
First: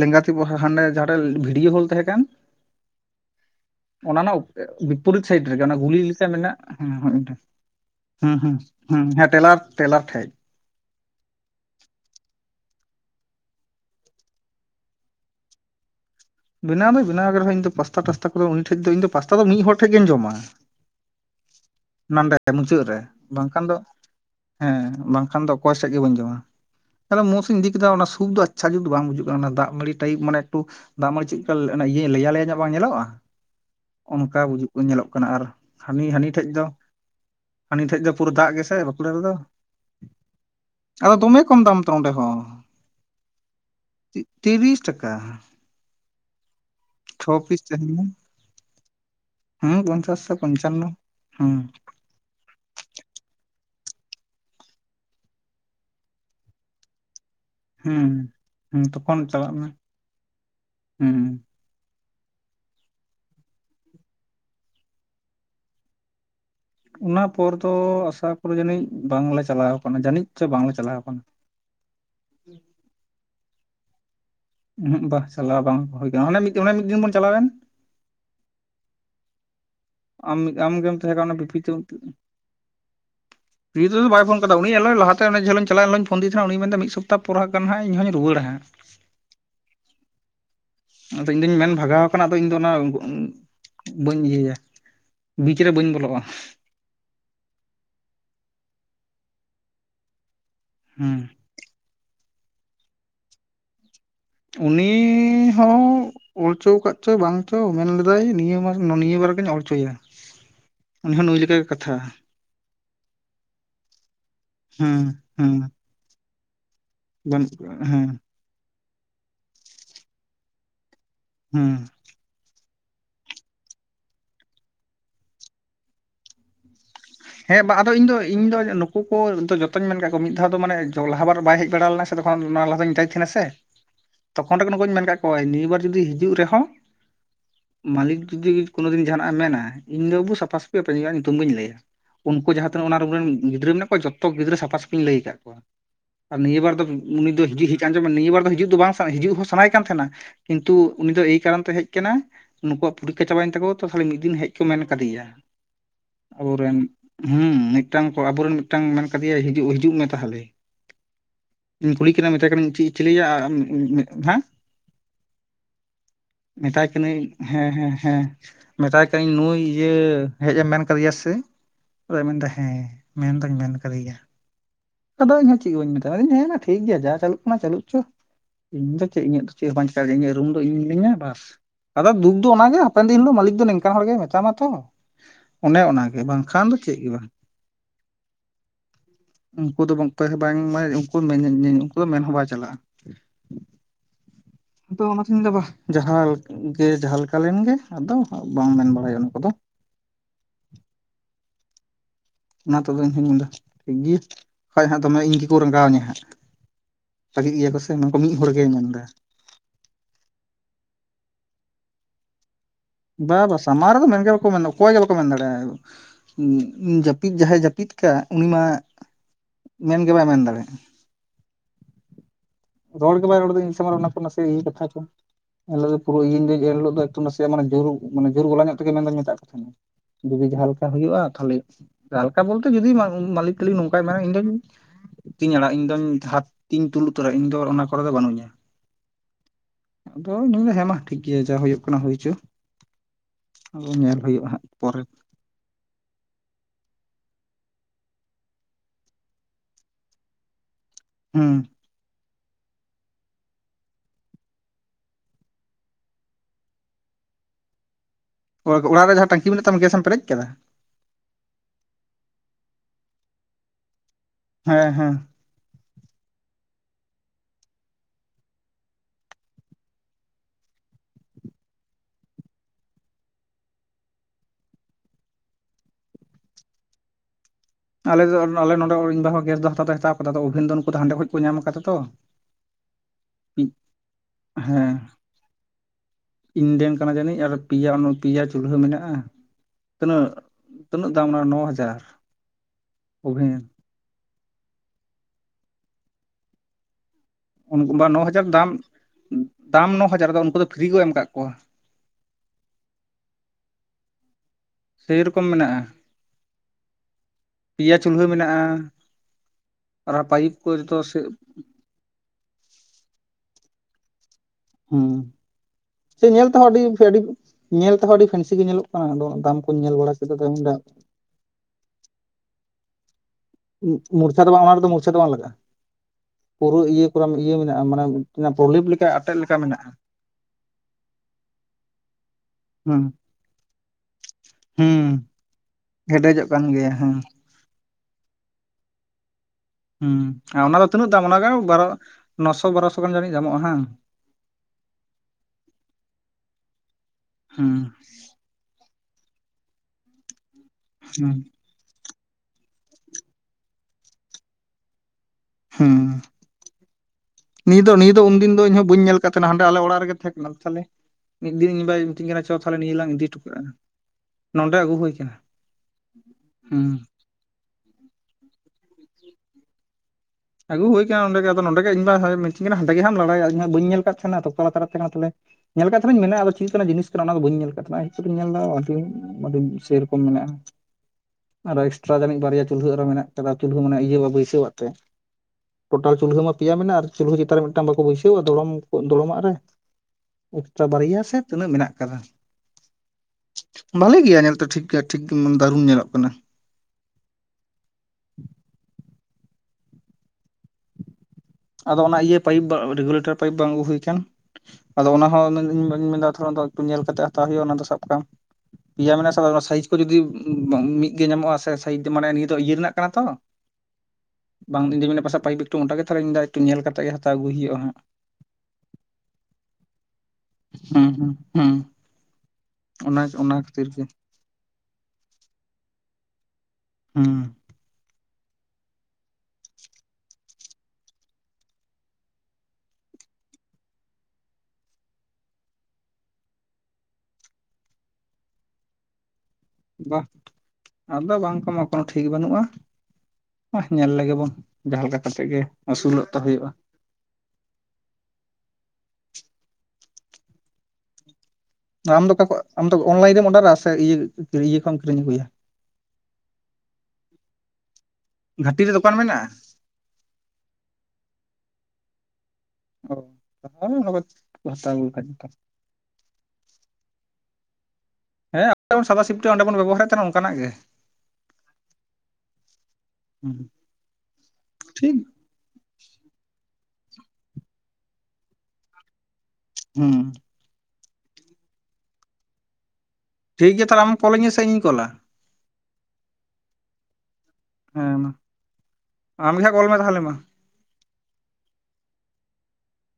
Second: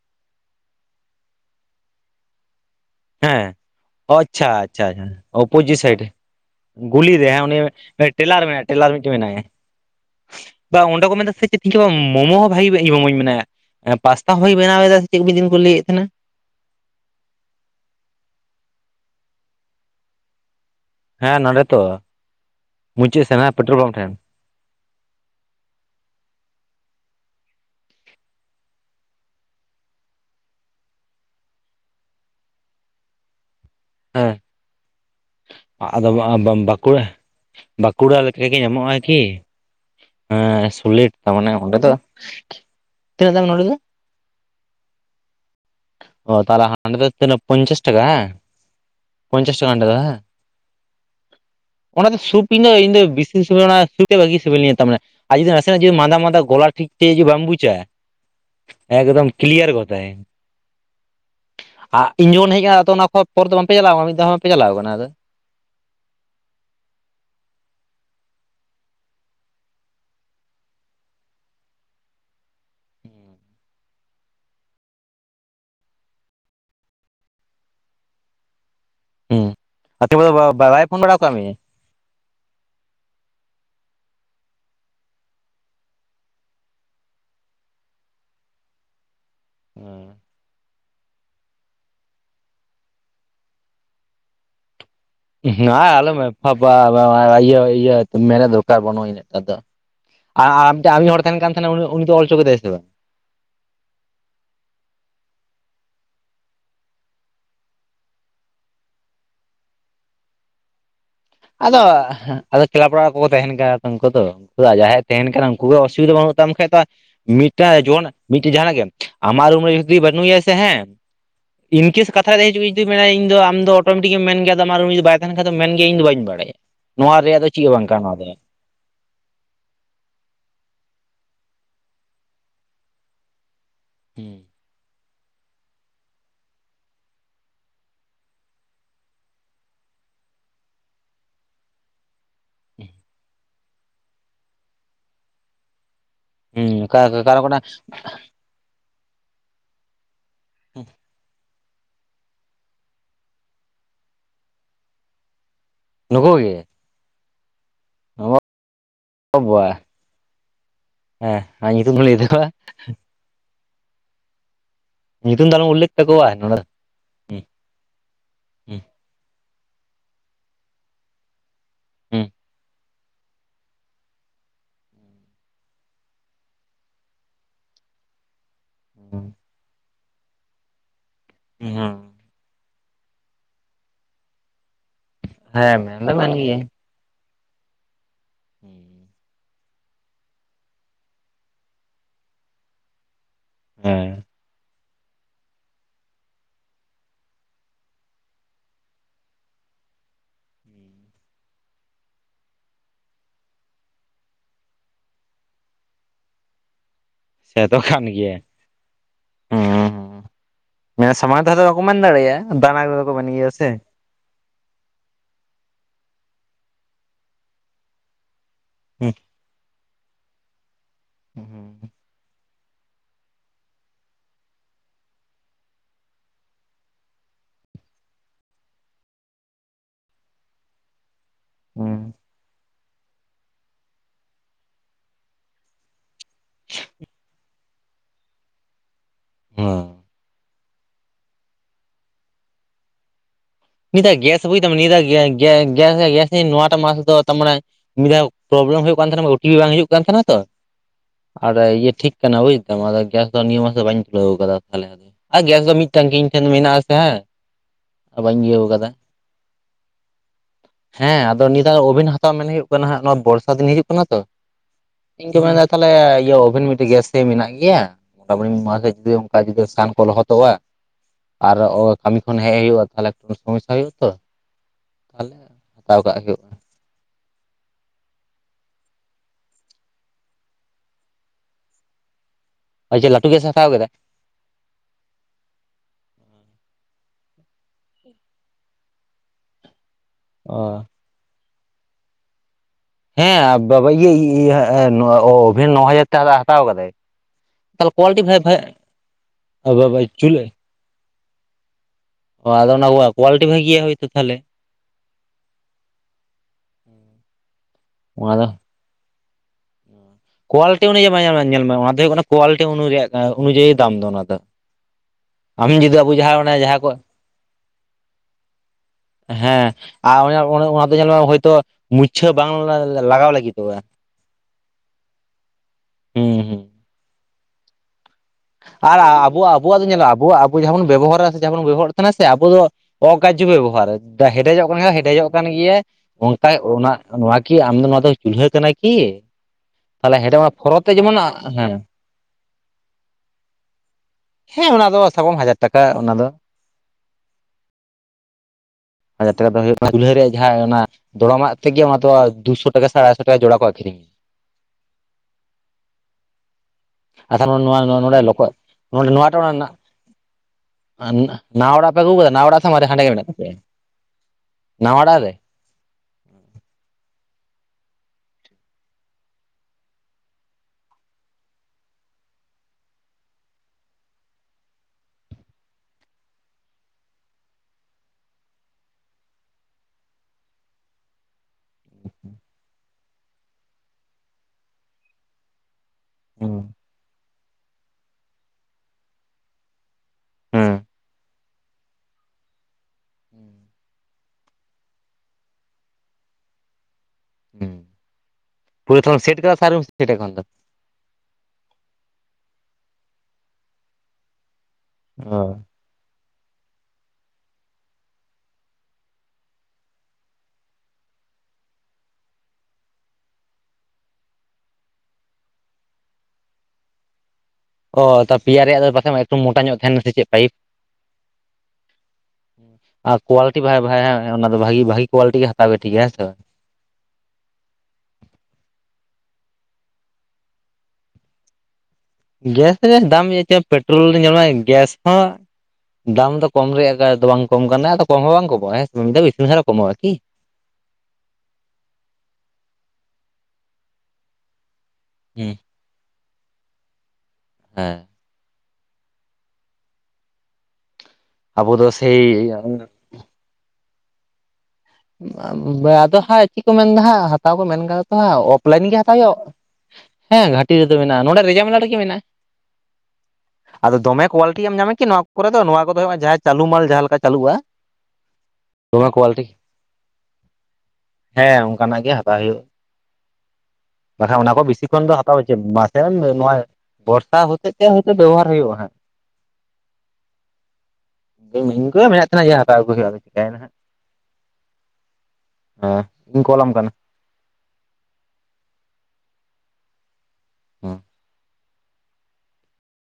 ᱞᱮᱸᱜᱟᱛᱤ ᱦᱟᱸᱰᱮ ᱡᱟᱦᱟ ᱴᱷᱮᱡᱸ ᱵᱷᱤᱰᱭᱳ ᱦᱚᱞ ᱛᱟᱦᱮᱸ ᱠᱟᱱ᱾ ᱦᱮᱸ᱾ ᱚ ᱚᱱᱟ ᱨᱮᱱᱟᱜ ᱟᱪᱪᱷᱟ ᱟᱪᱪᱷᱟ᱾ ᱵᱤᱯᱚᱨᱤᱛ ᱥᱟᱭᱤᱰ ᱨᱮᱜᱮ ᱚᱱᱟ ᱚᱯᱚᱡᱤᱴ ᱜᱩᱞᱤ ᱥᱟᱭᱤᱰ ᱨᱮ ᱞᱮᱠᱟ ᱢᱮᱱᱟᱜ ᱦᱮᱸ ᱜᱩᱞᱤ ᱦᱮᱸ ᱨᱮ ᱦᱟᱝ ᱩᱱᱤ ᱴᱮᱞᱟᱨ ᱦᱮᱸ ᱢᱮᱱᱟᱜᱼᱟ᱾ ᱴᱮᱞᱟᱨ ᱦᱮᱸ ᱢᱤᱫᱴᱮᱱ ᱦᱮᱸ ᱢᱮᱱᱟᱭᱟ᱾ ᱴᱮᱞᱟᱨ ᱴᱮᱞᱟᱨ ᱴᱷᱮᱡ ᱵᱟᱝ ᱚᱸᱰᱮ ᱠᱚ ᱢᱮᱱᱫᱟ ᱥᱮ ᱪᱮᱫ [unintelligible] ᱢᱳᱢᱳ ᱦᱚᱸ ᱵᱷᱟᱜᱤ ᱤᱭᱟᱹ ᱢᱳᱢᱳᱧ ᱢᱮᱱᱮᱜ ᱯᱟᱥᱛᱟ ᱦᱚᱸᱭ ᱵᱮᱱᱟᱣᱮᱫᱟ ᱥᱮ ᱪᱮᱫ ᱢᱤᱫ ᱫᱤᱱ ᱠᱚ ᱞᱟᱹᱭᱮᱫ ᱛᱟᱦᱮᱱᱟ᱾ ᱵᱮᱱᱟᱣ ᱫᱚᱭ ᱵᱮᱱᱟᱣ ᱜᱮ ᱨᱮᱦᱚᱸ ᱤᱧ ᱫᱚ ᱯᱟᱥᱛᱟ ᱴᱟᱥᱛᱟ ᱠᱚᱫᱚ ᱩᱱᱤ ᱴᱷᱮᱡ ᱫᱚ ᱤᱧᱫᱚ, ᱯᱟᱥᱛᱟ ᱫᱚ ᱢᱤᱫ ᱦᱚᱲ ᱴᱷᱮᱱ ᱜᱮᱧ ᱡᱚᱢᱟ᱾ ᱦᱮᱸ ᱱᱟᱸᱰᱮ ᱛᱚ? ᱱᱟᱰᱮ ᱢᱩᱪᱟᱹᱫ ᱨᱮ᱾ ᱥᱮᱱ ᱦᱟᱸᱜ ᱵᱟᱝᱠᱷᱟᱱ ᱫᱚ ᱯᱮᱴᱨᱳᱞ ᱯᱟᱢᱯ ᱴᱷᱮᱱ ᱦᱮᱸ ᱵᱟᱝᱠᱷᱟᱱ ᱫᱚ ᱚᱠᱚᱭ ᱥᱮᱫ ᱜᱮ ᱵᱟᱹᱧ ᱡᱚᱢᱟ᱾ ᱛᱟᱦᱚᱞ ᱢᱳᱢᱳᱥ ᱤᱧ ᱤᱫᱤ ᱠᱮᱫᱟ ᱚᱱᱟ ᱥᱩᱯ ᱫᱚ ᱟᱪᱪᱷᱟ ᱡᱩᱛ ᱫᱚ ᱵᱟᱝ ᱵᱩᱡᱩᱜ ᱠᱟᱱᱟ᱾ ᱚᱱᱟ ᱫᱟᱜ ᱢᱟᱲᱤ ᱴᱟᱭᱤᱯ ᱢᱟᱱᱮ ᱮᱠᱴᱩ ᱫᱟᱜ ᱢᱟᱲᱤ ᱪᱮᱫᱽᱠᱟ ᱤᱭᱟᱹ ᱞᱮᱭᱟ ᱞᱮᱭᱟ ᱧᱚᱜ ᱵᱟᱝ ᱧᱮᱞᱚᱜᱼᱟ᱾ ᱦᱮᱸ ᱚᱱᱠᱟ ᱵᱩᱡᱩᱜ ᱧᱮᱞᱚᱜ ᱠᱟᱱᱟ, ᱟᱨ ᱦᱟᱹᱱᱤ ᱟᱫᱚ ᱦᱟᱹᱱᱤ ᱴᱷᱮᱡ ᱫᱚ ᱵᱟᱸᱠᱩᱲᱟ ᱦᱟᱹᱱᱤ ᱴᱷᱮᱡ ᱫᱚ ᱵᱟᱸᱠᱩᱲᱟ ᱯᱩᱨᱟᱹ ᱞᱮᱠᱟ ᱫᱟᱜ ᱜᱮ ᱜᱮᱥᱮ ᱧᱟᱢᱚᱜᱼᱟ ᱵᱟᱸᱠᱩᱲᱟ ᱠᱤ? ᱨᱮᱫᱚ ᱦᱮᱸ ᱥᱩᱞᱮᱴ ᱟᱫᱚ ᱫᱚᱢᱮ ᱛᱟᱨᱢᱟᱱᱮ ᱠᱚᱢ ᱚᱸᱰᱮ ᱫᱟᱢ ᱛᱚ ᱫᱚ ᱦᱚᱸ ᱛᱤᱱᱟᱹᱜ ᱫᱟᱢ ᱱᱳᱣᱟ ᱞᱟᱭ ᱠᱮᱫᱟ ᱾ ᱛᱤᱨᱤᱥ ᱴᱟᱠᱟ᱾ ᱚ ᱛᱟᱦᱚᱞᱮ ᱦᱟᱸᱰᱮ ᱫᱚ ᱪᱷᱚ ᱛᱤᱱᱟᱹᱜ ᱯᱤᱥ ᱯᱚᱧᱪᱟᱥ ᱛᱟᱦᱮᱸ ᱴᱟᱠᱟ ᱞᱮᱱᱟ ᱦᱟᱝ ᱯᱚᱧᱪᱟᱥ ᱴᱟᱠᱟ ᱦᱩᱸ ᱦᱟᱸᱰᱮ ᱫᱚ ᱯᱚᱧᱪᱟᱥ ᱦᱟᱝ? ᱥᱮ ᱯᱚᱧᱪᱟᱱᱱᱚ ᱦᱮᱸ᱾ ᱚᱱᱟ ᱫᱚ ᱥᱩᱯ ᱤᱧ ᱫᱚ ᱤᱧ ᱫᱚ ᱵᱤᱥᱮ ᱥᱚᱢᱚᱭ ᱚᱱᱟ ᱥᱩᱯ ᱛᱮᱜ ᱵᱷᱟᱹᱜᱤ ᱥᱤᱵᱤᱞᱤᱧᱟ ᱛᱟᱨᱢᱟᱱᱮ᱾ ᱟᱨ ᱡᱩᱫᱤ ᱱᱟᱥᱮ ᱱᱟᱜ ᱡᱩᱫᱤ ᱢᱟᱸᱫᱟ ᱢᱟᱸᱫᱟ ᱜᱚᱞᱟ ᱴᱷᱤᱠ ᱛᱮ ᱡᱩᱫᱤ ᱵᱟᱢ ᱵᱩᱡᱽᱫᱟ- ᱟᱪᱪᱷᱟ, ᱦᱩᱸ ᱦᱩᱸ ᱛᱚᱠᱷᱚᱱ ᱮᱠᱫᱚᱢ ᱪᱟᱞᱟᱜ ᱢᱮ ᱠᱞᱤᱭᱟᱨ ᱜᱚᱫᱟᱭ᱾ ᱦᱩᱸ ᱟᱨ ᱤᱧ ᱡᱚᱠᱷᱚᱱ ᱦᱮᱡ ᱟᱠᱟᱱᱟ, ᱟᱫᱚ ᱚᱱᱟ ᱠᱷ ᱯᱚᱨ ᱫᱚ ᱵᱟᱯᱮ ᱪᱟᱞᱟᱣ ᱠᱟᱱᱟ ᱢᱤᱫ ᱫᱷᱟᱣ ᱦᱚᱸ ᱵᱟᱯᱮ ᱪᱟᱞᱟᱣ ᱠᱟᱱᱟ ᱟᱫᱚ? ᱚᱱᱟ ᱯᱚᱨ ᱫᱚ ᱟᱥᱟ ᱠᱚᱨᱤ ᱡᱟᱹᱱᱤᱡ ᱵᱟᱝᱞᱮ ᱪᱟᱞᱟᱣ ᱟᱠᱟᱱᱟ᱾ ᱡᱟᱹᱱᱤᱡ ᱪᱚ ᱵᱟᱝᱞᱮ ᱪᱟᱞᱟᱣ ᱟᱠᱟᱱᱟ᱾ ᱩᱸᱦᱩᱜ ᱵᱟ ᱪᱟᱞᱟᱣ ᱵᱟᱝ ᱦᱩᱭ ᱟᱠᱟᱱᱟ᱾ ᱟᱱᱮ ᱢᱤᱫ ᱫᱤᱱ ᱢᱤᱫ ᱫᱤᱱ ᱵᱚᱱ ᱪᱟᱞᱟᱣᱮᱱ᱾ ᱦᱩᱸ᱾ ᱟᱨ ᱛᱤᱦᱤᱧ ᱟᱢ ᱜᱟᱯᱟ ᱫᱚ ᱵᱟᱭ ᱟᱢᱜᱮᱢ ᱯᱷᱳᱱ ᱛᱟᱦᱮ ᱵᱟᱲᱟ ᱠᱟᱱ ᱟᱠᱟᱫ ᱚᱱᱮ ᱢᱮᱭᱟ ᱯᱤᱯᱤ ᱛᱩᱢ ᱱᱤᱛ ᱦᱟᱹᱵᱤᱡᱽ ᱫᱚ ᱵᱟᱭ ᱯᱷᱱ ᱟᱠᱟᱫᱟ᱾ ᱩᱱᱤ ᱮᱱᱦᱤᱞᱳᱜ ᱞᱟᱦᱟᱛᱮᱸ ᱚᱱᱮ ᱡᱮ ᱦᱤᱞᱳᱜ ᱤᱧ ᱪᱟᱞᱟᱭᱮᱱ ᱮᱱᱦᱤᱞᱳᱜ ᱤᱧ ᱯᱷᱚᱱᱟᱫᱤ ᱛᱟᱦᱮᱱᱟ᱾ ᱩᱱᱤᱭ ᱢᱮᱱᱫᱟ ᱢᱤᱫ ᱥᱚᱯᱛᱟᱦ ᱯᱚᱨ ᱜᱟᱱ ᱦᱟᱸᱜ ᱤᱧ ᱦᱚᱧ ᱨᱩᱣᱟᱹᱲᱟ ᱦᱟᱸᱜ᱾ ᱦᱮᱸ᱾ ᱟᱫᱚ ᱤᱧᱫᱚᱧ ᱢᱮᱱ ᱵᱷᱟᱜᱟᱣ ᱟᱠᱟᱱᱟ᱾ ᱟᱫᱚ ᱤᱧᱫᱚ ᱚᱱᱟ ᱵᱟᱹᱧ ᱤᱭᱟᱹᱭᱟ᱾ ᱵᱤᱪ ᱦᱮᱸ ᱨᱮ ᱵᱟᱹᱧ ᱟᱞᱚᱢ ᱵᱚᱞᱚᱜᱼᱟ ᱯᱷᱟ ᱵᱟ ᱵᱟ ᱤᱭᱟᱹ ᱤᱭᱟᱹ ᱢᱮᱱ ᱨᱮᱱᱟᱜ ᱫᱚᱨᱠᱟᱨ ᱵᱟᱹᱱᱩᱜᱼᱟ ᱤᱱᱟᱹᱜ ᱴᱟ ᱫᱚ᱾ ᱟᱨ ᱢᱤᱫᱴᱮᱱ ᱟᱨ ᱢᱤᱫ ᱦᱩᱸ ᱦᱚᱲ ᱛᱟᱦᱮᱱ ᱠᱟᱱ ᱛᱟᱦᱮᱱ ᱩᱱᱤ ᱩᱱᱤ ᱫᱚ ᱚᱞ ᱪᱳ ᱠᱮᱟᱫᱟᱭ ᱥᱮ ᱵᱟᱝ? ᱤᱸᱧ ᱦᱚᱸ ᱚᱞ ᱪᱳ ᱟᱠᱟᱫ ᱪᱚᱭ ᱵᱟᱝ ᱪᱚ, ᱢᱮᱱ ᱞᱮᱫᱟᱭ ᱱᱤᱭᱟᱹ ᱱᱤᱭᱟᱹ ᱵᱟᱨ ᱜᱤᱧ ᱚᱞᱪᱳᱭᱟ᱾ ᱩᱱᱤ ᱦᱚᱸ ᱱᱩᱭ ᱞᱮᱠᱟ ᱟᱫᱚ ᱟᱫᱚ ᱠᱞᱟᱵᱽ ᱚᱲᱟᱜ ᱞᱮᱠᱟ ᱠᱚ ᱛᱟᱦᱮᱱ ᱠᱟᱱᱟ ᱩᱱᱠᱩ ᱛᱚ ᱩᱱᱠᱩ ᱫᱚ᱾ ᱦᱩᱸ ᱡᱟᱦᱟᱸᱭᱮ ᱛᱟᱦᱮᱱ ᱠᱟᱱᱟ ᱦᱩᱸ ᱩᱱᱠᱩᱟᱜ ᱜᱮ ᱚᱥᱩ- ᱚᱥᱩᱵᱤᱫᱟ ᱵᱟᱹᱱᱩᱜ ᱛᱟᱢ ᱠᱷᱟᱡ ᱛ ᱵᱟᱹᱱᱩᱜ ᱢᱤᱫᱴᱟᱝ ᱡᱚᱱ ᱦᱩᱸ [unintelligible] ᱢᱤᱫᱴᱤᱡ ᱡᱟᱦᱟᱱᱟᱜ ᱜᱮ ᱟᱢᱟᱜ ᱨᱩᱢ ᱨᱮ ᱡᱩᱫᱤ ᱵᱟᱹᱱᱩᱭᱟ ᱥᱮ ᱦᱮᱸ ᱦᱩᱸ ᱤᱱᱠᱮᱥ ᱠᱟ- ᱠᱟᱛᱷᱟ ᱨᱮ [unintelligible] ᱡᱩᱫᱤ ᱢᱮᱱᱟ ᱤᱧ ᱫᱚ ᱟᱢ ᱫᱚ ᱚᱴᱳᱢᱮᱴᱤᱠ ᱮᱢ ᱢᱮᱱ ᱜᱮᱭᱟᱢ ᱟᱫᱚ ᱟᱢᱟᱜ ᱨᱩᱢ ᱨᱮ ᱵᱟᱭ ᱛᱟᱦᱮᱱ ᱠᱷᱟᱱ ᱫᱚ ᱢᱮᱱ ᱜᱮᱭᱟ ᱤᱧ ᱫᱚ ᱵᱟᱹᱧ ᱵᱟᱲᱟᱭᱟ᱾ ᱱᱚᱣᱟ ᱨᱮᱭᱟᱜ ᱫᱚ ᱪᱮᱫ ᱦᱮᱸ ᱵᱟ ᱦᱚᱸ ᱵᱟᱝ ᱟᱫᱚ ᱠᱟᱱᱟ ᱤᱧ ᱱᱚᱣᱟ ᱫᱚ᱾ ᱤᱧ ᱫᱚ ᱟᱭᱟᱜ ᱱᱩᱠ ᱩᱱᱠᱩ ᱠᱚ ᱡᱚᱛᱚᱧ ᱢᱮᱱ ᱟᱠᱟᱫ ᱠᱚᱣᱟ ᱢᱤᱫ ᱫᱷᱟᱣ ᱫᱚ ᱢᱟᱱᱮ ᱡᱚ ᱞᱟᱦᱟ ᱵᱟᱨ ᱵᱟᱭ ᱦᱮᱡ ᱵᱟᱲᱟ ᱞᱮᱱᱟ ᱥᱮ ᱛᱚᱠᱷᱱ ᱚᱱᱟ ᱞᱟᱦᱟᱫᱚᱧ ᱢᱮᱛᱟᱫᱮ ᱛᱟᱦᱮᱱᱟ ᱥᱮ᱾ [inaudible] ᱦᱮᱸ᱾ ᱛᱚᱠᱷᱚᱱ ᱨᱮᱜᱮ ᱱᱩᱠᱩᱧ ᱢᱮᱱ ᱠᱟᱜ ᱠᱚᱣᱟᱧ, ᱱᱤᱭᱟᱹ ᱵᱟᱨ ᱡᱩᱫᱤ ᱦᱤᱡᱩᱜ ᱨᱮᱦᱚᱸ ᱢᱟᱹᱞᱤᱠ ᱡᱩᱫᱤ ᱠᱳᱱᱳᱫᱤᱱ ᱡᱟᱦᱟᱱᱟᱜ ᱮ ᱢᱮᱱᱟᱭ ᱤᱧ ᱫᱚ ᱵᱟᱹᱵᱩ ᱥᱟᱯᱷᱟ-ᱥᱟᱹᱯᱷᱤ ᱟᱯᱮᱭᱟᱜ ᱧᱩᱛᱩᱢ ᱜᱮᱧ ᱞᱟᱹᱭᱟ᱾ ᱩᱱᱠᱩ ᱡᱟᱦᱟᱸ ᱛᱤᱱᱟᱹᱜ ᱚᱱᱟ ᱨᱩᱢ ᱨᱮᱱ ᱜᱤᱫᱽᱨᱟᱹ ᱢᱮᱱᱟᱜ ᱠᱚᱣᱟ ᱡᱚᱛᱚ ᱜᱤᱫᱽᱨᱟᱹ ᱥᱟᱯᱷᱟ ᱥᱟᱯᱷᱤᱧ ᱞᱟᱹᱭ ᱠᱟᱜ ᱠᱚᱣᱟ᱾ ᱟᱨ ᱱᱤᱭᱟᱹ ᱵᱟᱨ ᱫᱚ ᱦᱩᱸ ᱩᱱᱤ ᱠᱟᱨᱚᱱ ᱫᱚ ᱠᱟᱱᱟ ᱦᱤᱡᱩᱜ ᱦᱮᱡ [unintelligible] ᱟᱸᱡᱚᱢ ᱢᱮ ᱱᱤᱭᱟᱹ ᱵᱟᱨ ᱫᱚ ᱦᱤᱡᱩᱜ ᱫᱚ ᱵᱟᱝ ᱥᱟᱱᱟ ᱦᱤᱡᱩᱜ ᱦᱚᱸ ᱥᱟᱱᱟᱭᱮ ᱠᱟᱱ ᱛᱟᱦᱮᱱᱟ᱾ ᱠᱤᱱᱛᱩ ᱩᱱᱤ ᱫᱚ ᱮᱭ ᱠᱟᱨᱚᱱ ᱛᱮ ᱦᱮᱡ ᱠᱮᱱᱟᱭ, ᱱᱩᱠᱩᱣᱟᱜ ᱯᱚᱨᱤᱠᱠᱷᱟ ᱪᱟᱵᱟᱭᱮᱱ ᱛᱟᱠᱚᱣᱟ ᱛᱚ ᱛᱟᱦᱚᱞᱮ ᱢᱤᱫ ᱫᱤᱱ ᱦᱮᱡ ᱠᱚ ᱢᱮᱱ ᱠᱟᱫᱮᱭᱟ᱾ ᱱᱩᱠᱩ ᱜᱮ ᱟᱵᱚᱨᱮᱱ ᱦᱮᱸ ᱢᱤᱫᱴᱟᱝ ᱠᱚ ᱟᱵᱚᱨᱮᱱ ᱢᱤᱫᱴᱟᱝ ᱢᱮᱱ- ᱠᱟᱫᱮᱭᱟᱭ ᱦᱤᱡᱩᱜ ᱵᱟ ᱦᱤᱡᱩᱜ ᱢᱮ ᱛᱟᱦᱚᱞᱮ᱾ ᱦᱮᱸ ᱟᱨ ᱤᱧ ᱧᱩᱛᱩᱢ ᱦᱚᱸ ᱠᱩᱠᱤ ᱞᱟᱹᱭ ᱠᱟᱱᱟ ᱛᱟᱠᱚᱣᱟ ᱢᱮᱛᱟᱭ ᱠᱟᱱᱟᱹᱧ ᱪᱤ-ᱪᱮᱞᱮᱭᱟ᱾ ᱦᱮᱸ, ᱧᱩᱛᱩᱢ ᱫᱚ ᱟᱞᱚᱢ ᱩᱞᱞᱮᱠᱷ ᱛᱟᱠᱚᱣᱟ ᱱᱚᱰᱮ ᱫᱚ ᱢᱮᱛᱟᱭ ᱠᱟᱹᱱᱟᱹᱧ᱾ ᱦᱩᱸ ᱦᱮᱸ ᱦᱮᱸ ᱦᱮᱸ᱾ ᱢᱮᱛᱟᱭ ᱠᱟᱹᱱᱟᱹᱧ ᱱᱩᱭ ᱤᱭᱟᱹ ᱦᱮᱡ ᱮᱢ ᱢᱮᱱ ᱠᱟᱫᱮᱭᱟ ᱥᱮ? ᱟᱫᱚᱭ ᱦᱩᱸ ᱢᱮᱱᱫᱟ ᱦᱮᱸ ᱢᱮᱱᱫᱩᱧ ᱢᱮᱱ ᱠᱟᱫᱮᱭᱟ᱾ ᱟᱫᱚ ᱤᱧᱦᱚᱸ ᱪᱮᱫ ᱜᱤ ᱵᱟᱹᱧ ᱢᱮᱛᱣᱟ ᱟᱫᱚᱧ ᱦᱮᱸ ᱢᱟ ᱴᱷᱤᱠ ᱜᱮᱭᱟ ᱡᱟ ᱪᱟᱹᱞᱩᱜ ᱠᱟᱱᱟ ᱪᱟᱹᱞᱩᱜ ᱪᱚ᱾ ᱤᱧ ᱫᱚ ᱪᱮᱫ ᱤᱧᱟᱹᱜ ᱫᱚ ᱪᱮᱫ ᱦᱚᱸ ᱵᱟᱧ ᱪᱮᱠᱟᱜᱮ, ᱤᱧᱟᱹᱜ ᱨᱩᱢ ᱫᱚ ᱤᱧ ᱢᱤᱱᱟᱹᱧᱟ ᱵᱟᱥ᱾ ᱦᱩᱸ ᱦᱩᱸ ᱟᱫᱟ ᱫᱩᱠ ᱫᱚ ᱚᱱᱟᱜᱮ- ᱦᱟᱯᱮᱱ ᱫᱤᱱ ᱦᱤᱞᱳᱜ ᱢᱟᱹᱞᱤᱠ ᱫᱚ ᱱᱮᱝᱠᱟᱱ ᱦᱚᱲ ᱜᱮ ᱢᱮᱛᱟᱢᱟ ᱛᱚ, ᱦᱮᱸ ᱚᱱᱮ ᱢᱮᱱ ᱫᱚ ᱚᱱᱟᱜᱮ ᱢᱮᱱ ᱜᱮᱭᱟᱹᱧ ᱵᱟᱝᱠᱷᱟᱱ ᱫᱚ᱾ ᱪᱮᱫ ᱜᱮ ᱵᱟᱝ᱾ ᱩᱱᱠᱩ ᱫᱚ ᱵᱟᱝ ᱢ ᱩᱱᱠᱩ ᱫᱚ ᱢᱮᱱᱦ ᱵᱟᱭ [unintelligible] ᱪᱟᱞᱟᱜᱼᱟ᱾ ᱦᱮᱸ᱾ ᱟᱫᱚ ᱚᱱᱟᱛᱤᱧ ᱢᱮᱱᱫᱟ ᱵᱟ ᱡᱟᱦᱟᱸ ᱜᱮ ᱡᱟᱦᱟᱸ ᱞᱮᱠᱟ ᱞᱮᱱᱜᱮ ᱟᱫᱚ ᱵᱟᱝ ᱢᱮᱱ ᱵᱟᱲᱟᱭᱚᱜᱼᱟ ᱚᱱᱟ ᱠᱚᱫᱚ᱾ ᱚᱱᱟ ᱛᱚᱵᱮ ᱤᱧ ᱦᱚᱧ ᱢᱮᱱ ᱮᱫᱟ ᱴᱷᱤᱠ ᱜᱮᱭᱟ᱾ᱵᱟᱠᱷᱟᱡ ᱦᱟᱸᱜ ᱫᱚᱢᱮ ᱤᱧ ᱜᱮᱠᱚ ᱨᱟᱸᱜᱟᱣᱤᱧᱟᱹ ᱦᱟᱸᱜ᱾ ᱨᱟᱹᱜᱤᱜ ᱥᱮ ᱜᱮᱭᱟ ᱫᱚ ᱠᱚ ᱠᱟᱱ ᱢᱮᱱᱟᱠᱚ ᱢᱤᱫ ᱜᱮᱭᱟ᱾ ᱦᱚᱲ ᱜᱮᱭ ᱢᱮᱱᱫᱟ ᱦᱮᱸ᱾ ᱢᱟᱱᱮ ᱥᱚᱢᱟᱝ ᱫᱦᱟᱨᱮ ᱫᱚ ᱵᱟᱠᱚ ᱢᱮᱱ ᱫᱟᱲᱮᱭᱟᱜᱼᱟ ᱫᱟᱱᱟᱝ ᱨᱮ- ᱵᱟ ᱵᱟ ᱥᱟᱢᱟᱝ ᱨᱮᱫᱚ ᱢᱮᱱᱜᱮ ᱵᱟᱠᱚ ᱢᱮᱱᱚ, ᱚᱠᱚᱭ ᱜᱮ ᱵᱟᱠᱚ ᱢᱮᱱ ᱫᱟᱲᱮᱭᱟᱜᱼᱟ ᱡᱟᱹᱯᱤᱫ ᱡᱟᱦᱟᱸᱭ ᱡᱟᱹᱯᱤᱫ᱾ ᱠᱟᱜ ᱩᱱᱤ ᱢᱟ ᱦᱩᱸ ᱢᱮᱱᱜᱮ ᱵᱟᱭ ᱢᱮᱱ ᱫᱟᱲᱮᱭᱟᱜᱼᱟ᱾ ᱦᱩᱸ ᱦᱩᱸ᱾ ᱨᱚᱲ ᱜᱮ ᱵᱟᱭ ᱨᱚᱲᱫᱟ ᱤᱧ ᱥᱚᱢᱟᱝ ᱚᱱᱟ ᱠᱚ ᱱᱟᱥᱮ ᱮ ᱠᱟᱛᱷᱟ ᱠᱚ᱾ ᱮᱱᱦᱤᱞᱜ ᱫᱚ ᱯᱩᱨᱟᱹ ᱤᱧ ᱫᱚ ᱡᱮᱦᱤᱞᱳᱜ [unintelligible] ᱫᱚ ᱮᱠᱫᱚᱢ ᱱᱟᱥᱮᱭᱟᱜ ᱢᱟᱱᱮ ᱡᱩᱨ ᱢᱟᱱᱮ ᱡᱩᱨ ᱜᱚᱞᱟ ᱧᱚᱜ ᱛᱮᱜᱮ ᱢᱮᱱᱫᱚᱧ ᱢᱮᱛᱟᱜ ᱠᱚ ᱛᱟᱦᱮᱸᱱᱟ᱾ ᱡᱩᱫᱤ ᱡᱟᱦᱟᱸ ᱞᱮᱠᱟ ᱦᱩᱭᱩᱜᱼᱟ᱾ ᱛᱟᱦᱚᱞᱮ ᱡᱟᱦᱟᱞᱮᱠᱟ ᱵᱳᱞᱛᱮ ᱡᱩᱫᱤ ᱢᱟᱞᱤᱠ ᱛᱟᱹᱞᱤᱠ ᱱᱚᱝᱠᱟᱭ ᱢᱮᱱᱟ ᱤᱧ ᱫᱚᱧ ᱛᱤᱧ ᱟᱲᱟᱜ ᱤᱧ ᱫᱚᱧ- ᱦᱟᱛ-ᱛᱤᱧ ᱛᱩᱞ ᱩᱛᱟᱹᱨᱟ ᱤᱧ ᱫᱚ ᱚᱱᱟ ᱠᱚᱨᱮ ᱫᱚ ᱵᱟᱹᱱᱩᱧᱟ᱾ ᱦᱮᱸ ᱟᱫᱚ [unintelligible] ᱦᱮᱸ ᱢᱟ ᱴᱷᱤᱠ ᱜᱮᱭᱟ ᱡᱟ ᱦᱩᱭᱩᱜ ᱠᱟᱱᱟ ᱦᱩᱭᱪᱚ᱾ ᱢᱤᱫᱼᱫᱷᱟ ᱜᱮᱥ ᱦᱟᱸᱜ ᱵᱩᱡᱷᱫᱟᱢ ᱯᱚᱨᱮ ᱱᱤᱭᱟᱹᱫᱷᱟᱣ [unintelligible] ᱱᱚᱣᱟ ᱴᱟᱜ ᱢᱟᱥ ᱫᱚ ᱛᱟᱢᱚᱱᱮ᱾ ᱢᱤᱫ ᱫᱷᱟᱣ ᱯᱨᱚᱵᱞᱮᱢ ᱦᱩᱭᱩᱜ ᱠᱟᱱ ᱛᱟᱦᱮᱱᱟ ᱵᱟᱝ ᱳ ᱴᱤ ᱯᱤ ᱵᱟᱝ ᱦᱤᱡᱩᱜ ᱠᱟᱱ ᱛᱟᱦᱮᱱᱟ ᱛᱚ, ᱦᱩᱸ ᱟᱫᱚ ᱤᱭᱟᱹ ᱴᱷᱤᱠ᱾ ᱠᱟᱱᱟ ᱵᱩᱡᱽ ᱫᱟᱢ ᱟᱫᱚ ᱜᱮᱥ ᱫᱚ ᱱᱤᱭᱟᱹ ᱢᱟᱥ ᱫᱚ ᱵᱟᱧ ᱛᱩᱞᱟᱹᱣ ᱠᱟᱫᱟ ᱛᱟᱦᱞᱮ᱾ ᱟᱨ ᱜᱮᱥ ᱫᱚ ᱢᱤᱫ ᱴᱟᱝᱠᱤ ᱤᱧ ᱴᱷᱮᱱ ᱢᱮᱱᱟᱜ-ᱟ ᱥᱮ ᱦᱮᱸ᱾ ᱵᱟᱹᱧ ᱤᱭᱟᱹᱣ ᱦᱳᱭ ᱠᱟᱫᱟ ᱚᱲᱟᱜ ᱨᱮ ᱡᱟᱦᱟᱸ ᱴᱟᱝᱠᱤ ᱢᱮᱱᱟᱜ ᱛᱟᱢᱟ ᱜᱮᱥᱮᱢ ᱯᱮᱨᱮᱡ ᱠᱟᱫᱟ? ᱦᱮᱸ ᱟᱫᱚ ᱱᱤᱭᱟᱹ ᱫᱷᱟᱣ ᱳᱵᱷᱮᱱ ᱦᱟᱛᱟᱣ ᱢᱮᱱ ᱦᱩᱭᱩᱜ ᱠᱟᱱᱟ ᱦᱟᱸᱜ ᱱᱚᱣᱟ ᱵᱚᱨᱥᱟ ᱫᱤᱱ ᱦᱤᱡᱩᱜ ᱠᱟᱱᱟ ᱛᱚ᱾ ᱦᱮᱸ ᱦᱮᱸ ᱤᱧ ᱠᱚ ᱢᱮᱱᱮᱫᱟ ᱛᱟᱦᱞᱮ ᱤᱭᱟᱹ ᱳᱵᱷᱮᱱ ᱢᱤᱫᱴᱤᱡ ᱜᱮᱥ ᱥᱮᱭ ᱢᱮᱱᱟᱜ ᱜᱮᱭᱟ᱾ ᱥᱟᱨᱟᱵᱚᱱᱤ ᱢᱟᱥ ᱨᱮ ᱡᱩᱫᱤ ᱚᱱᱠᱟ ᱡᱩᱫᱤ ᱥᱟᱦᱟᱱ ᱠᱚ ᱞᱚᱦᱚᱫᱚᱜᱼᱟ᱾ ᱟᱨ ᱚ ᱠᱟᱹᱢᱤ ᱠᱷᱚᱱ ᱦᱮᱡ ᱦᱩᱭᱩᱜᱼᱟ ᱛᱟᱦᱚᱞᱮ᱾ ᱥᱚᱢᱳᱥᱥᱟ ᱦᱩᱭᱩᱜᱼᱟ ᱛᱚ ᱛᱟᱦᱚᱞᱮ ᱦᱟᱛᱟᱣ ᱠᱟᱜ ᱦᱩᱭᱩᱜᱼᱟ᱾ ᱟᱞᱮ ᱫᱚ ᱟᱞᱮ ᱱᱚᱰᱮ ᱦᱚᱸ ᱤᱧ ᱵᱟ ᱦᱚᱸ ᱜᱮᱥ ᱫᱚ ᱦᱟᱛᱟᱣ ᱫᱚᱭ ᱦᱟᱛᱟᱣ ᱠᱟᱫᱟ ᱟᱫᱚ ᱳᱵᱷᱮᱱ ᱫᱚ ᱱᱩᱠᱩ ᱫᱚ ᱦᱟᱸᱰᱮ ᱠᱷᱚᱸᱡ ᱠᱚ ᱧᱟᱢ ᱠᱟᱫᱟ ᱛᱚ᱾ ᱦᱚᱭ ᱪᱮ ᱞᱟᱴᱩ ᱜᱮᱥ ᱮ ᱦᱟᱛᱟᱣ ᱠᱟᱫᱟ ᱦᱮᱸ ᱤᱧ ᱴᱷᱮᱱ ᱠᱟᱱᱟ ᱡᱟᱹᱱᱤᱡ ᱟᱨ ᱯᱮᱭᱟ ᱚᱱᱚᱞ ᱯᱮᱭᱟ ᱪᱩᱞᱦᱟᱹ ᱢᱮᱱᱟᱜᱼᱟ ᱛᱤᱱᱟᱹᱜ ᱚ ᱛᱤᱱᱟᱹᱜ ᱫᱟᱢ ᱚᱱᱟ ᱱᱚ ᱦᱟᱡᱟᱨ ᱳᱵᱷᱮᱱ ᱦᱮᱸ ᱵᱟᱵᱟ ᱤᱭᱟᱹ ᱤᱭᱟ. ᱳᱵᱷᱮᱱ ᱱᱚ ᱦᱟᱡᱟᱨ ᱛᱮ ᱦᱟᱛᱟᱣ ᱠᱟᱫᱟᱭ ᱛᱟᱦᱚᱞᱮ ᱩᱱᱠᱩ ᱵᱟ ᱱᱚ ᱠᱳᱣᱟᱞᱤᱴᱤ ᱵᱷᱟᱭ ᱦᱟᱡᱟᱨ ᱫᱟᱢ ᱫᱟᱢ ᱱᱚ ᱵᱷᱟᱭ ᱦᱟᱡᱟᱨ ᱫᱚ ᱩᱱᱠᱩ ᱫᱚ ᱯᱷᱨᱤ ᱠᱚ ᱮᱢ ᱟᱠᱟᱫ ᱠᱚᱣᱟ ᱚ ᱟᱫᱚ ᱚᱱᱟ ᱚ ᱠᱚᱣᱟᱞᱤᱴᱤ ᱵᱷᱟᱜᱤᱭᱟ ᱦᱳᱭᱛᱳ ᱛᱟᱦᱚᱞᱮ ᱥᱮ ᱨᱚᱠᱚᱢ ᱢᱮᱱᱟᱜᱼᱟ ᱯᱤᱭᱟ ᱪᱩᱞᱦᱟᱹ ᱚᱱᱟ ᱢᱮᱱᱟᱜᱼᱟ ᱟᱨ ᱯᱟᱭᱤᱯ ᱠᱚ ᱠᱚᱣᱟᱞᱤᱴᱤ ᱡᱚᱛᱚ ᱚᱱᱩᱡᱟᱭᱤ ᱥᱮ ᱵᱟᱭ ᱧᱟᱡ ᱞᱮ ᱧᱮᱞ ᱢᱮ ᱚᱱᱟ ᱫᱚ ᱦᱩᱭᱩᱜ ᱠᱟᱱᱟ ᱠᱚᱣᱟᱞᱤᱴᱤ ᱚᱱᱩᱡᱟᱭᱤ ᱫᱟᱢ ᱫᱚ ᱱᱚᱣᱟ ᱫᱚ ᱦᱩᱸ ᱟᱵᱤᱱ ᱡᱩᱫᱤ ᱟᱵᱚ ᱥᱮ ᱡᱟᱦᱟᱸ ᱧᱮᱞ ᱚᱱᱮ ᱛᱮᱦᱚᱸ ᱡᱟᱦᱟᱸ ᱟᱹᱰᱤ ᱠᱚ ᱟᱹᱰᱤ ᱧᱮᱞ ᱛᱮᱦᱚᱸ ᱟᱹᱰᱤ ᱯᱷᱮᱱᱥᱤ ᱜᱮ ᱧᱮᱞᱚᱜ ᱠᱟᱱᱟ ᱟᱫᱚ ᱫᱟᱢ ᱦᱮᱸ ᱠᱚᱧ ᱧᱮᱞ ᱵᱟᱲᱟ ᱟᱨ ᱚᱱᱮ ᱠᱮᱫᱟ ᱚᱱᱟ ᱫᱚ ᱧᱮᱞ ᱢᱮ ᱦᱳᱭᱛᱳ ᱢᱩᱪᱷᱟᱹ ᱵᱟᱝ ᱞᱟᱣ ᱞᱟᱜᱟ. ᱣ ᱞᱟᱹᱜᱤᱫᱚᱜᱼᱟ ᱢᱩᱨᱪᱟ ᱫᱚ ᱵᱟᱝ ᱚᱱᱟ ᱨᱮᱫᱚ ᱢᱩᱨᱪᱟ ᱫᱚ ᱵᱟᱝ ᱞᱟᱜᱟ ᱟ, ᱦᱩᱸ ᱦᱩᱸ ᱯᱩᱨᱟᱹ ᱤᱭᱟᱹ ᱠᱚᱨᱟ ᱤᱭᱟᱹ ᱢᱮᱱᱟᱜᱼᱟ ᱢᱟᱱᱮ ᱯᱨᱚᱞᱤᱯ ᱟᱨ ᱞᱮᱠᱟ ᱟᱴᱮᱫ ᱟᱵᱚ ᱞᱮᱠᱟ ᱟᱵᱚ ᱭᱟᱜ ᱢᱮᱱᱟᱜᱼᱟ ᱧᱮᱞᱚᱜ ᱟᱵ ᱡᱟᱦᱟᱸ ᱵᱚᱱ ᱵᱮᱵᱚᱦᱟᱨᱟ ᱥᱮ ᱡᱟᱦᱟᱸ ᱵᱚᱱ ᱵᱮᱵᱚᱦᱟᱨ ᱛᱟᱦᱮᱱ ᱱᱟᱥᱮ ᱟᱵᱚ ᱫᱚ ᱦᱩᱸ ᱚ ᱜᱟᱡᱽᱡᱷᱚ ᱵᱮᱵᱚᱦᱟᱨ ᱦᱮᱰᱮᱡᱚᱜ ᱠᱟᱱ ᱠᱷᱟᱱ ᱦᱩᱸ ᱦᱮᱰᱮᱡᱚᱜ ᱠᱟᱱ ᱜᱮᱭᱟᱭ ᱦᱮᱰᱮᱡᱚᱜ ᱚᱱᱠᱟ ᱠᱟᱱ ᱜᱮᱭᱟ ᱚᱱᱟ ᱦᱮᱸ ᱱᱚᱣᱟ ᱠᱤ ᱟᱢ ᱫᱚ ᱱᱚᱣᱟ ᱫᱚ ᱪᱩᱞᱦᱟᱹ ᱠᱟᱱᱟ ᱠᱤ ᱦᱩᱸ ᱛᱟᱦᱚᱞᱮ ᱦᱮᱰᱮᱡ ᱟᱨ ᱚᱱᱟ ᱫᱚ ᱯᱷᱚᱨᱚᱛᱮ ᱛᱤᱱᱟᱹᱜ ᱡᱮᱢᱚᱱ ᱫᱟᱢ ᱚᱱᱟ ᱜᱮ ᱦᱮᱸ ᱵᱟᱨᱚ ᱱᱚᱥᱚ ᱵᱟᱨᱚᱥᱚ ᱜᱟᱱ ᱡᱟᱹᱱᱤᱡ ᱫᱟᱢᱚᱜᱼᱟ ᱦᱮᱸ ᱦᱮᱸ ᱚᱱᱟ ᱫᱚ ᱥᱟᱵ ᱠᱟᱵ ᱢᱮ ᱦᱟᱡᱟᱨ ᱴᱟᱠᱟ ᱚᱱᱟ ᱫᱚ ᱦᱩᱸᱢ ᱦᱟᱡᱟᱨ ᱴᱟᱠᱟ ᱫᱚ ᱦᱩᱭᱩᱜ ᱠᱟᱱᱟ ᱪᱩᱞᱦᱟᱹ ᱨᱮᱭᱟᱜ ᱡᱟᱦᱟᱸ ᱚᱱᱟ ᱦᱩᱸ ᱫᱚᱲᱚᱢᱟᱜ ᱴᱷᱤᱠ ᱜᱮ ᱢᱟ ᱛᱚ ᱫᱩᱥᱚ ᱴᱟᱠᱟ ᱥᱮ ᱟᱲᱟᱭ ᱥᱚ ᱴᱟᱠᱟ ᱡᱚᱲᱟ ᱠᱚ ᱡᱳᱲᱟ ᱠᱚ ᱟ. ᱠᱷᱤᱨᱤᱧᱟ ᱦᱩᱸᱢ ᱟᱨ ᱱᱚᱣᱟ ᱱᱤᱭᱟᱹ ᱫᱚ ᱱᱤᱭᱟᱹ ᱱᱚᱰᱮ ᱫᱚ ᱩᱱ ᱫᱤᱱ ᱞᱚᱠᱚ ᱫᱚ ᱤᱧ ᱦᱚᱸ ᱵᱟᱹᱧ ᱱᱚᱰᱮ ᱧᱮᱞ ᱠᱟᱫ ᱛᱟᱦᱮᱸᱱᱟ ᱱᱚᱣᱟᱴᱟᱜ ᱦᱟᱸᱰᱮ ᱟᱞᱮ ᱚᱲᱟᱜ ᱨᱮᱜᱮ ᱛᱟᱦᱮᱸ ᱠᱟᱱᱟ ᱛᱟᱞᱦᱮ ᱢᱤᱫ ᱫᱤᱱ ᱱᱟᱣᱟ ᱤᱧ ᱚᱲᱟᱜ ᱯᱮ ᱵᱟᱭ ᱟᱹᱜᱩ ᱢᱤᱛᱟᱹᱧ ᱟᱠᱟᱫᱟ ᱠᱟᱱᱟ ᱱᱟᱣᱟ ᱪᱚ ᱚᱲᱟᱜ ᱥᱮ ᱛᱟᱦᱞᱮ ᱢᱟᱨᱮ ᱱᱤᱭᱟᱹ ᱦᱟᱸᱰᱮ ᱞᱟᱝ ᱜᱮ ᱤᱫᱤ ᱢᱮᱱᱟᱜ ᱦᱚᱴᱚ ᱛᱟᱯᱮᱭᱟ? ᱠᱟᱜᱼᱟ ᱱᱚᱰᱮ ᱟᱹᱜᱩ ᱱᱟᱣᱟ ᱦᱩᱭ ᱚᱲᱟᱜ ᱠᱟᱱᱟ ᱨᱮ? ᱦᱩᱸ ᱟᱹᱜᱩ ᱦᱩᱭ ᱠᱟᱱᱟ ᱱᱚᱰᱮ ᱜᱮ ᱟᱫᱚ ᱱᱚᱰᱮ ᱜᱮ ᱤᱧᱵᱟ ᱢᱤᱛᱟ. ᱧ ᱠᱟᱱᱟ ᱦᱟᱸᱰᱮ ᱜᱮ ᱦᱟᱸᱜ ᱞᱟᱲᱟᱭᱟ ᱤᱧ ᱢᱟ ᱵᱟ. ᱧ ᱧᱮᱞ ᱠᱟᱫ ᱛᱟᱦᱮᱱᱟ ᱛᱚᱠᱛᱟ ᱞᱟᱛᱟ ᱨᱮ ᱛᱟᱦᱮ ᱠᱟᱱᱟ ᱛᱟᱦᱞᱮ ᱧᱮᱞ ᱠᱟᱜ ᱛᱟᱦᱮ ᱱᱟᱹᱧ ᱢᱮᱱᱟᱜ-ᱟ ᱟᱫᱚ ᱪᱮᱫ ᱠᱟᱱᱟ ᱡᱤᱱᱤᱥ ᱠᱟᱱᱟ ᱚᱱᱟ ᱫᱚ ᱵᱟᱹᱧ ᱧᱮᱞ ᱠᱟᱫ ᱛᱟᱦᱮᱱᱟ ᱦᱤᱛᱳᱜ ᱤᱧ ᱧᱮᱞ ᱫᱟ ᱟᱹᱰᱤ ᱥᱮ ᱨᱚᱠᱚᱢ ᱢᱮᱱᱟᱜᱼᱟ ᱟᱨ ᱮᱥᱴᱮᱨᱟ ᱡᱟᱹᱱᱤᱡ ᱵᱟᱨᱭᱟ ᱪᱩᱞᱦᱟᱹ ᱟᱨᱚ ᱢᱮᱱᱟᱜ ᱠᱟᱫᱟ ᱪᱩᱞᱦᱟᱹ ᱢᱟᱱᱮ ᱤᱭᱟᱹ ᱢᱟᱱᱮ ᱵᱟᱹᱭ ᱥᱟᱹᱣ ᱛᱮ ᱴᱳᱴᱟᱞ ᱪᱩᱞᱦᱟᱹ ᱢᱟ ᱯᱮᱭᱟ ᱢᱮᱱᱟᱜᱼᱟ ᱟᱨ ᱪᱩᱞᱦᱟᱹ ᱪᱮᱛᱟᱱ ᱨᱮ ᱢᱤᱫ ᱴᱟᱝ ᱵᱟᱠᱚ ᱵᱟᱹᱭ ᱥᱟᱹᱣᱼᱟ ᱫᱚᱲᱚᱢ ᱢᱟᱜ ᱨᱮ ᱮᱥᱴᱟᱨᱟ ᱵᱟᱨᱭᱟ ᱥᱮ ᱛᱤᱱᱟᱹᱜ ᱢᱮᱱᱟᱜ ᱠᱟᱫᱟ ᱦᱩᱸᱢ ᱵᱷᱟᱤ ᱜᱮᱭᱟ ᱧᱮᱞᱛᱮ ᱴᱷᱤᱠ ᱜᱮᱭᱟ ᱴᱷᱤᱠ ᱜᱤ ᱫᱟᱨᱩᱢ ᱧᱮᱞᱚᱜ ᱠᱟᱱᱟ ᱦᱩᱸ ᱯᱩᱨᱟᱹ ᱛᱷᱟᱦᱞᱮᱢ ᱥᱮᱴ ᱠᱟᱫᱟ ᱥᱮ ᱟᱣᱨᱤᱢ ᱥᱮᱴ ᱟ ᱮᱠᱷᱚᱱ ᱫᱚ ᱟᱫᱚ ᱚᱱᱟ ᱤᱭᱟᱹ ᱯᱟᱭᱤᱯ ᱨᱮᱜᱩᱞᱮᱴᱟᱨ ᱯᱟᱭᱤᱯ ᱵᱟᱝ ᱟᱹᱜᱩ ᱦᱩᱭ ᱠᱟᱱ ᱟᱫᱚ ᱚᱱᱟ ᱦᱩᱧ ᱢᱮᱱ ᱫᱟ ᱛᱷᱳᱲᱟ ᱫᱚ ᱧᱮᱞ ᱠᱟᱛᱮᱜ ᱦᱟᱛᱟᱣ ᱦᱩᱭᱩᱜᱼᱟ ᱚᱱᱟ ᱫᱚ ᱥᱟᱵ ᱠᱟᱜ ᱟᱢ ᱯᱮᱭᱟ ᱢᱮᱱᱟᱜᱼᱟ ᱥᱮ ᱚᱱᱟ ᱥᱟᱭᱤᱡᱽ ᱠᱚ ᱡᱩᱫᱤ ᱢᱤᱫ ᱜᱮ ᱧᱟᱢᱚᱜᱼᱟ ᱥᱮ ᱥᱟᱭᱤᱡᱽ ᱫᱚ ᱢᱟᱱᱮ ᱤᱭᱟᱹ ᱫᱚ ᱤᱭᱟ. ᱨᱮᱱᱟᱜ ᱠᱟᱱᱟ ᱛᱚ ᱵᱟᱝ ᱤᱧ ᱫᱩᱧ ᱢᱮᱱᱫᱟ ᱯᱟᱥᱮ ᱯᱟᱭᱤᱯ ᱮᱠᱴᱩ ᱢᱳᱴᱟ ᱜᱮ ᱛᱟᱦᱚᱞᱮ ᱢᱮᱱ ᱫᱟ ᱮᱠᱴᱩ ᱧᱮᱞ ᱠᱟᱛᱮᱜ ᱜᱮ ᱦᱟᱛᱟᱣ ᱟᱹᱜᱩ ᱦᱩᱭᱩᱜᱼᱟ ᱦᱟᱸᱜ ᱚ ᱛᱟ ᱯᱮᱭᱟ ᱨᱮᱭᱟᱜ ᱫᱚ ᱟᱨ ᱯᱟᱥᱮ ᱮᱠᱴᱩ ᱢᱚᱴᱟ ᱧᱚᱜ ᱛᱟᱦᱮᱱᱟ ᱥᱮ ᱪᱮᱫ ᱯᱟᱭᱤᱯ ᱦᱮᱸ ᱦᱩᱸ ᱦᱮᱸ ᱟᱨ ᱠᱳᱣᱟᱞᱤᱴᱤᱸ ᱵᱷᱟᱭᱟ ᱜᱮ ᱵᱷᱟᱭᱟ ᱚᱱᱟ ᱫᱚ ᱵᱷᱟᱜᱤ ᱵᱷᱟᱜᱤ ᱠᱳᱣᱟᱞᱤᱴᱤ ᱜᱮ ᱦᱟᱛᱟᱣ ᱜᱮ ᱴᱷᱤᱠ ᱟ ᱦᱮᱸᱥᱮ ᱵᱟ ᱦᱩᱸ ᱜᱮᱥ ᱨᱮᱭᱟᱜ ᱫᱟᱢ ᱧᱮᱞᱛᱮ ᱯᱮᱴᱨᱳᱞ ᱧᱮᱞ ᱢᱮ ᱜᱮᱥ ᱦᱚᱸ ᱫᱟᱢ ᱫᱚ ᱠᱚᱢ ᱨᱮᱭᱟᱜ ᱫᱚ ᱵᱟᱝ ᱠᱚᱢ ᱠᱟᱱᱟ ᱟᱫᱚ ᱠᱚᱢ ᱦᱚᱸ ᱵᱟᱝ ᱠᱚᱢᱚᱜᱼᱟ ᱦᱮᱥᱮ ᱢᱤᱫ ᱫᱷᱟ ᱵᱤᱥᱤ ᱞᱮᱠᱷᱟᱱ ᱵᱟ ᱟᱫᱚ ᱵᱟᱝ ᱠᱚᱢᱚ ᱠᱳᱱᱳ ᱴᱷᱤᱠ ᱵᱟᱹᱱᱩᱜᱼᱟ ᱵᱟ ᱧᱮᱞ ᱞᱮᱜᱮ ᱵᱚᱱ ᱡᱟᱦᱟᱸ ᱞᱮᱠᱟ ᱠᱟᱛᱮᱜ ᱜᱮ ᱟᱹᱥᱩᱞᱚᱜ ᱛᱚ ᱦᱩᱭᱩᱜᱼᱟ ᱦᱮᱸ ᱟᱵᱚ ᱟᱢ ᱫᱚ ᱚᱠᱟ ᱥᱮᱭ ᱠᱷᱚᱡ ᱟᱢ ᱫᱚ ᱚᱱᱞᱟᱭᱤᱱ ᱨᱮᱢ ᱚᱰᱟᱨᱟ ᱥᱮ ᱤᱭᱟᱹ ᱤᱭᱟᱹ ᱠᱷᱚᱱ ᱟᱫᱚ ᱦᱟᱸᱜ ᱪᱮᱫ ᱠᱚ ᱢᱮᱱᱫᱟ ᱦᱟᱸᱜ ᱦᱟᱛᱟᱣ ᱠᱚ ᱢᱮᱱ ᱠᱟᱫᱟ ᱛᱚ ᱦᱟᱸᱜ ᱜᱷᱟᱴᱤ ᱨᱮ ᱚᱯᱷᱞᱟᱭᱤᱱ ᱜᱮ ᱦᱟᱛᱟᱣ ᱫᱚᱠᱟᱱ ᱦᱩᱭᱩᱜᱼᱟ ᱢᱮᱱᱟᱜᱼᱟ ᱦᱮᱸ ᱜᱷᱟᱴᱤ ᱨᱮᱫᱚ ᱢᱮᱱᱟᱜᱼᱟ ᱱᱚᱰᱮ ᱨᱟᱡᱟᱢᱮᱞᱟ ᱨᱮᱜᱮ ᱢᱮᱱᱟᱜᱼᱟ ᱚ ᱛᱟᱦᱚᱞᱮ ᱟᱫᱚ ᱚᱱᱟ ᱠᱚ ᱫᱚᱢᱮ ᱠᱚᱣᱟᱞᱤᱴᱤ ᱮᱢ ᱦᱟᱛᱟᱣ ᱧᱟᱢᱟ ᱟᱹᱜᱩ ᱠᱤ ᱱᱚᱣᱟ ᱞᱮᱠᱷᱟᱡ ᱠᱚᱨᱮ ᱫᱚ ᱱᱚᱣᱟ ᱠᱚᱫᱚ ᱦᱩᱭᱩᱜᱼᱟ ᱡᱟᱦᱟᱸ ᱪᱟᱹᱞᱩ ᱢᱟᱞ ᱡᱟᱦᱟᱸ ᱞᱮᱠᱟ ᱪᱟᱹᱞᱩᱜᱼᱟ ᱦᱮᱸ ᱟᱯᱮ ᱫᱚᱢᱮ ᱥᱟᱫᱟ ᱠᱳᱣᱟᱞᱤᱴᱤ ᱥᱤᱯᱴᱤ ᱚᱰᱮ ᱵᱚᱱ ᱵᱮᱵᱚᱦᱟᱨᱮᱫ ᱛᱟᱦᱮᱱᱟ ᱚᱱᱠᱟᱱᱟᱜ ᱜᱮ ᱦᱮᱸ ᱚᱱᱠᱟᱱᱟᱜ ᱜᱮ ᱦᱟᱛᱟᱣ ᱦᱩᱭᱩᱜᱼᱟ ᱦᱩᱸ ᱵᱟᱠᱷᱟᱱ ᱚᱱᱟ ᱠᱚ ᱵᱤᱥᱤ ᱠᱷᱚᱱ ᱫᱚ ᱴᱷᱤᱠ ᱦᱟᱛᱟᱣ ᱢᱟᱥᱮ ᱱᱚᱣᱟ ᱵᱚᱨᱥᱟ ᱦᱚᱛᱮ ᱛᱮᱭ ᱵᱮᱵᱚᱦᱟᱨ ᱦᱩᱭᱩᱜᱼᱟ ᱦᱟᱸᱜ ᱦᱩᱸ ᱤᱧ ᱤᱧᱜᱚ ᱢᱮᱫ ᱛᱟᱦᱮᱱᱟ ᱡᱮ ᱦᱟᱛᱟᱣ ᱟᱹᱜᱩ ᱦᱩᱭᱩᱜᱼᱟ ᱪᱮᱹᱠᱟᱭᱱᱟᱭ ᱴᱷᱤᱠ ᱜᱮᱭᱟ ᱛᱟᱦᱞᱮ ᱟᱢ ᱠᱚᱞᱟᱧᱟ ᱥᱮ ᱤᱧ ᱠᱚᱞᱟ ᱦᱮᱸ ᱤᱧ ᱠᱚᱞᱟᱢ ᱠᱟᱱᱟ ᱦᱮᱸ ᱢᱟ ᱟᱢ ᱜᱮ ᱦᱟᱜ ᱠᱚᱞ ᱢᱮ ᱛᱟᱦᱚᱞᱮ ᱢᱟ ᱦᱮᱸ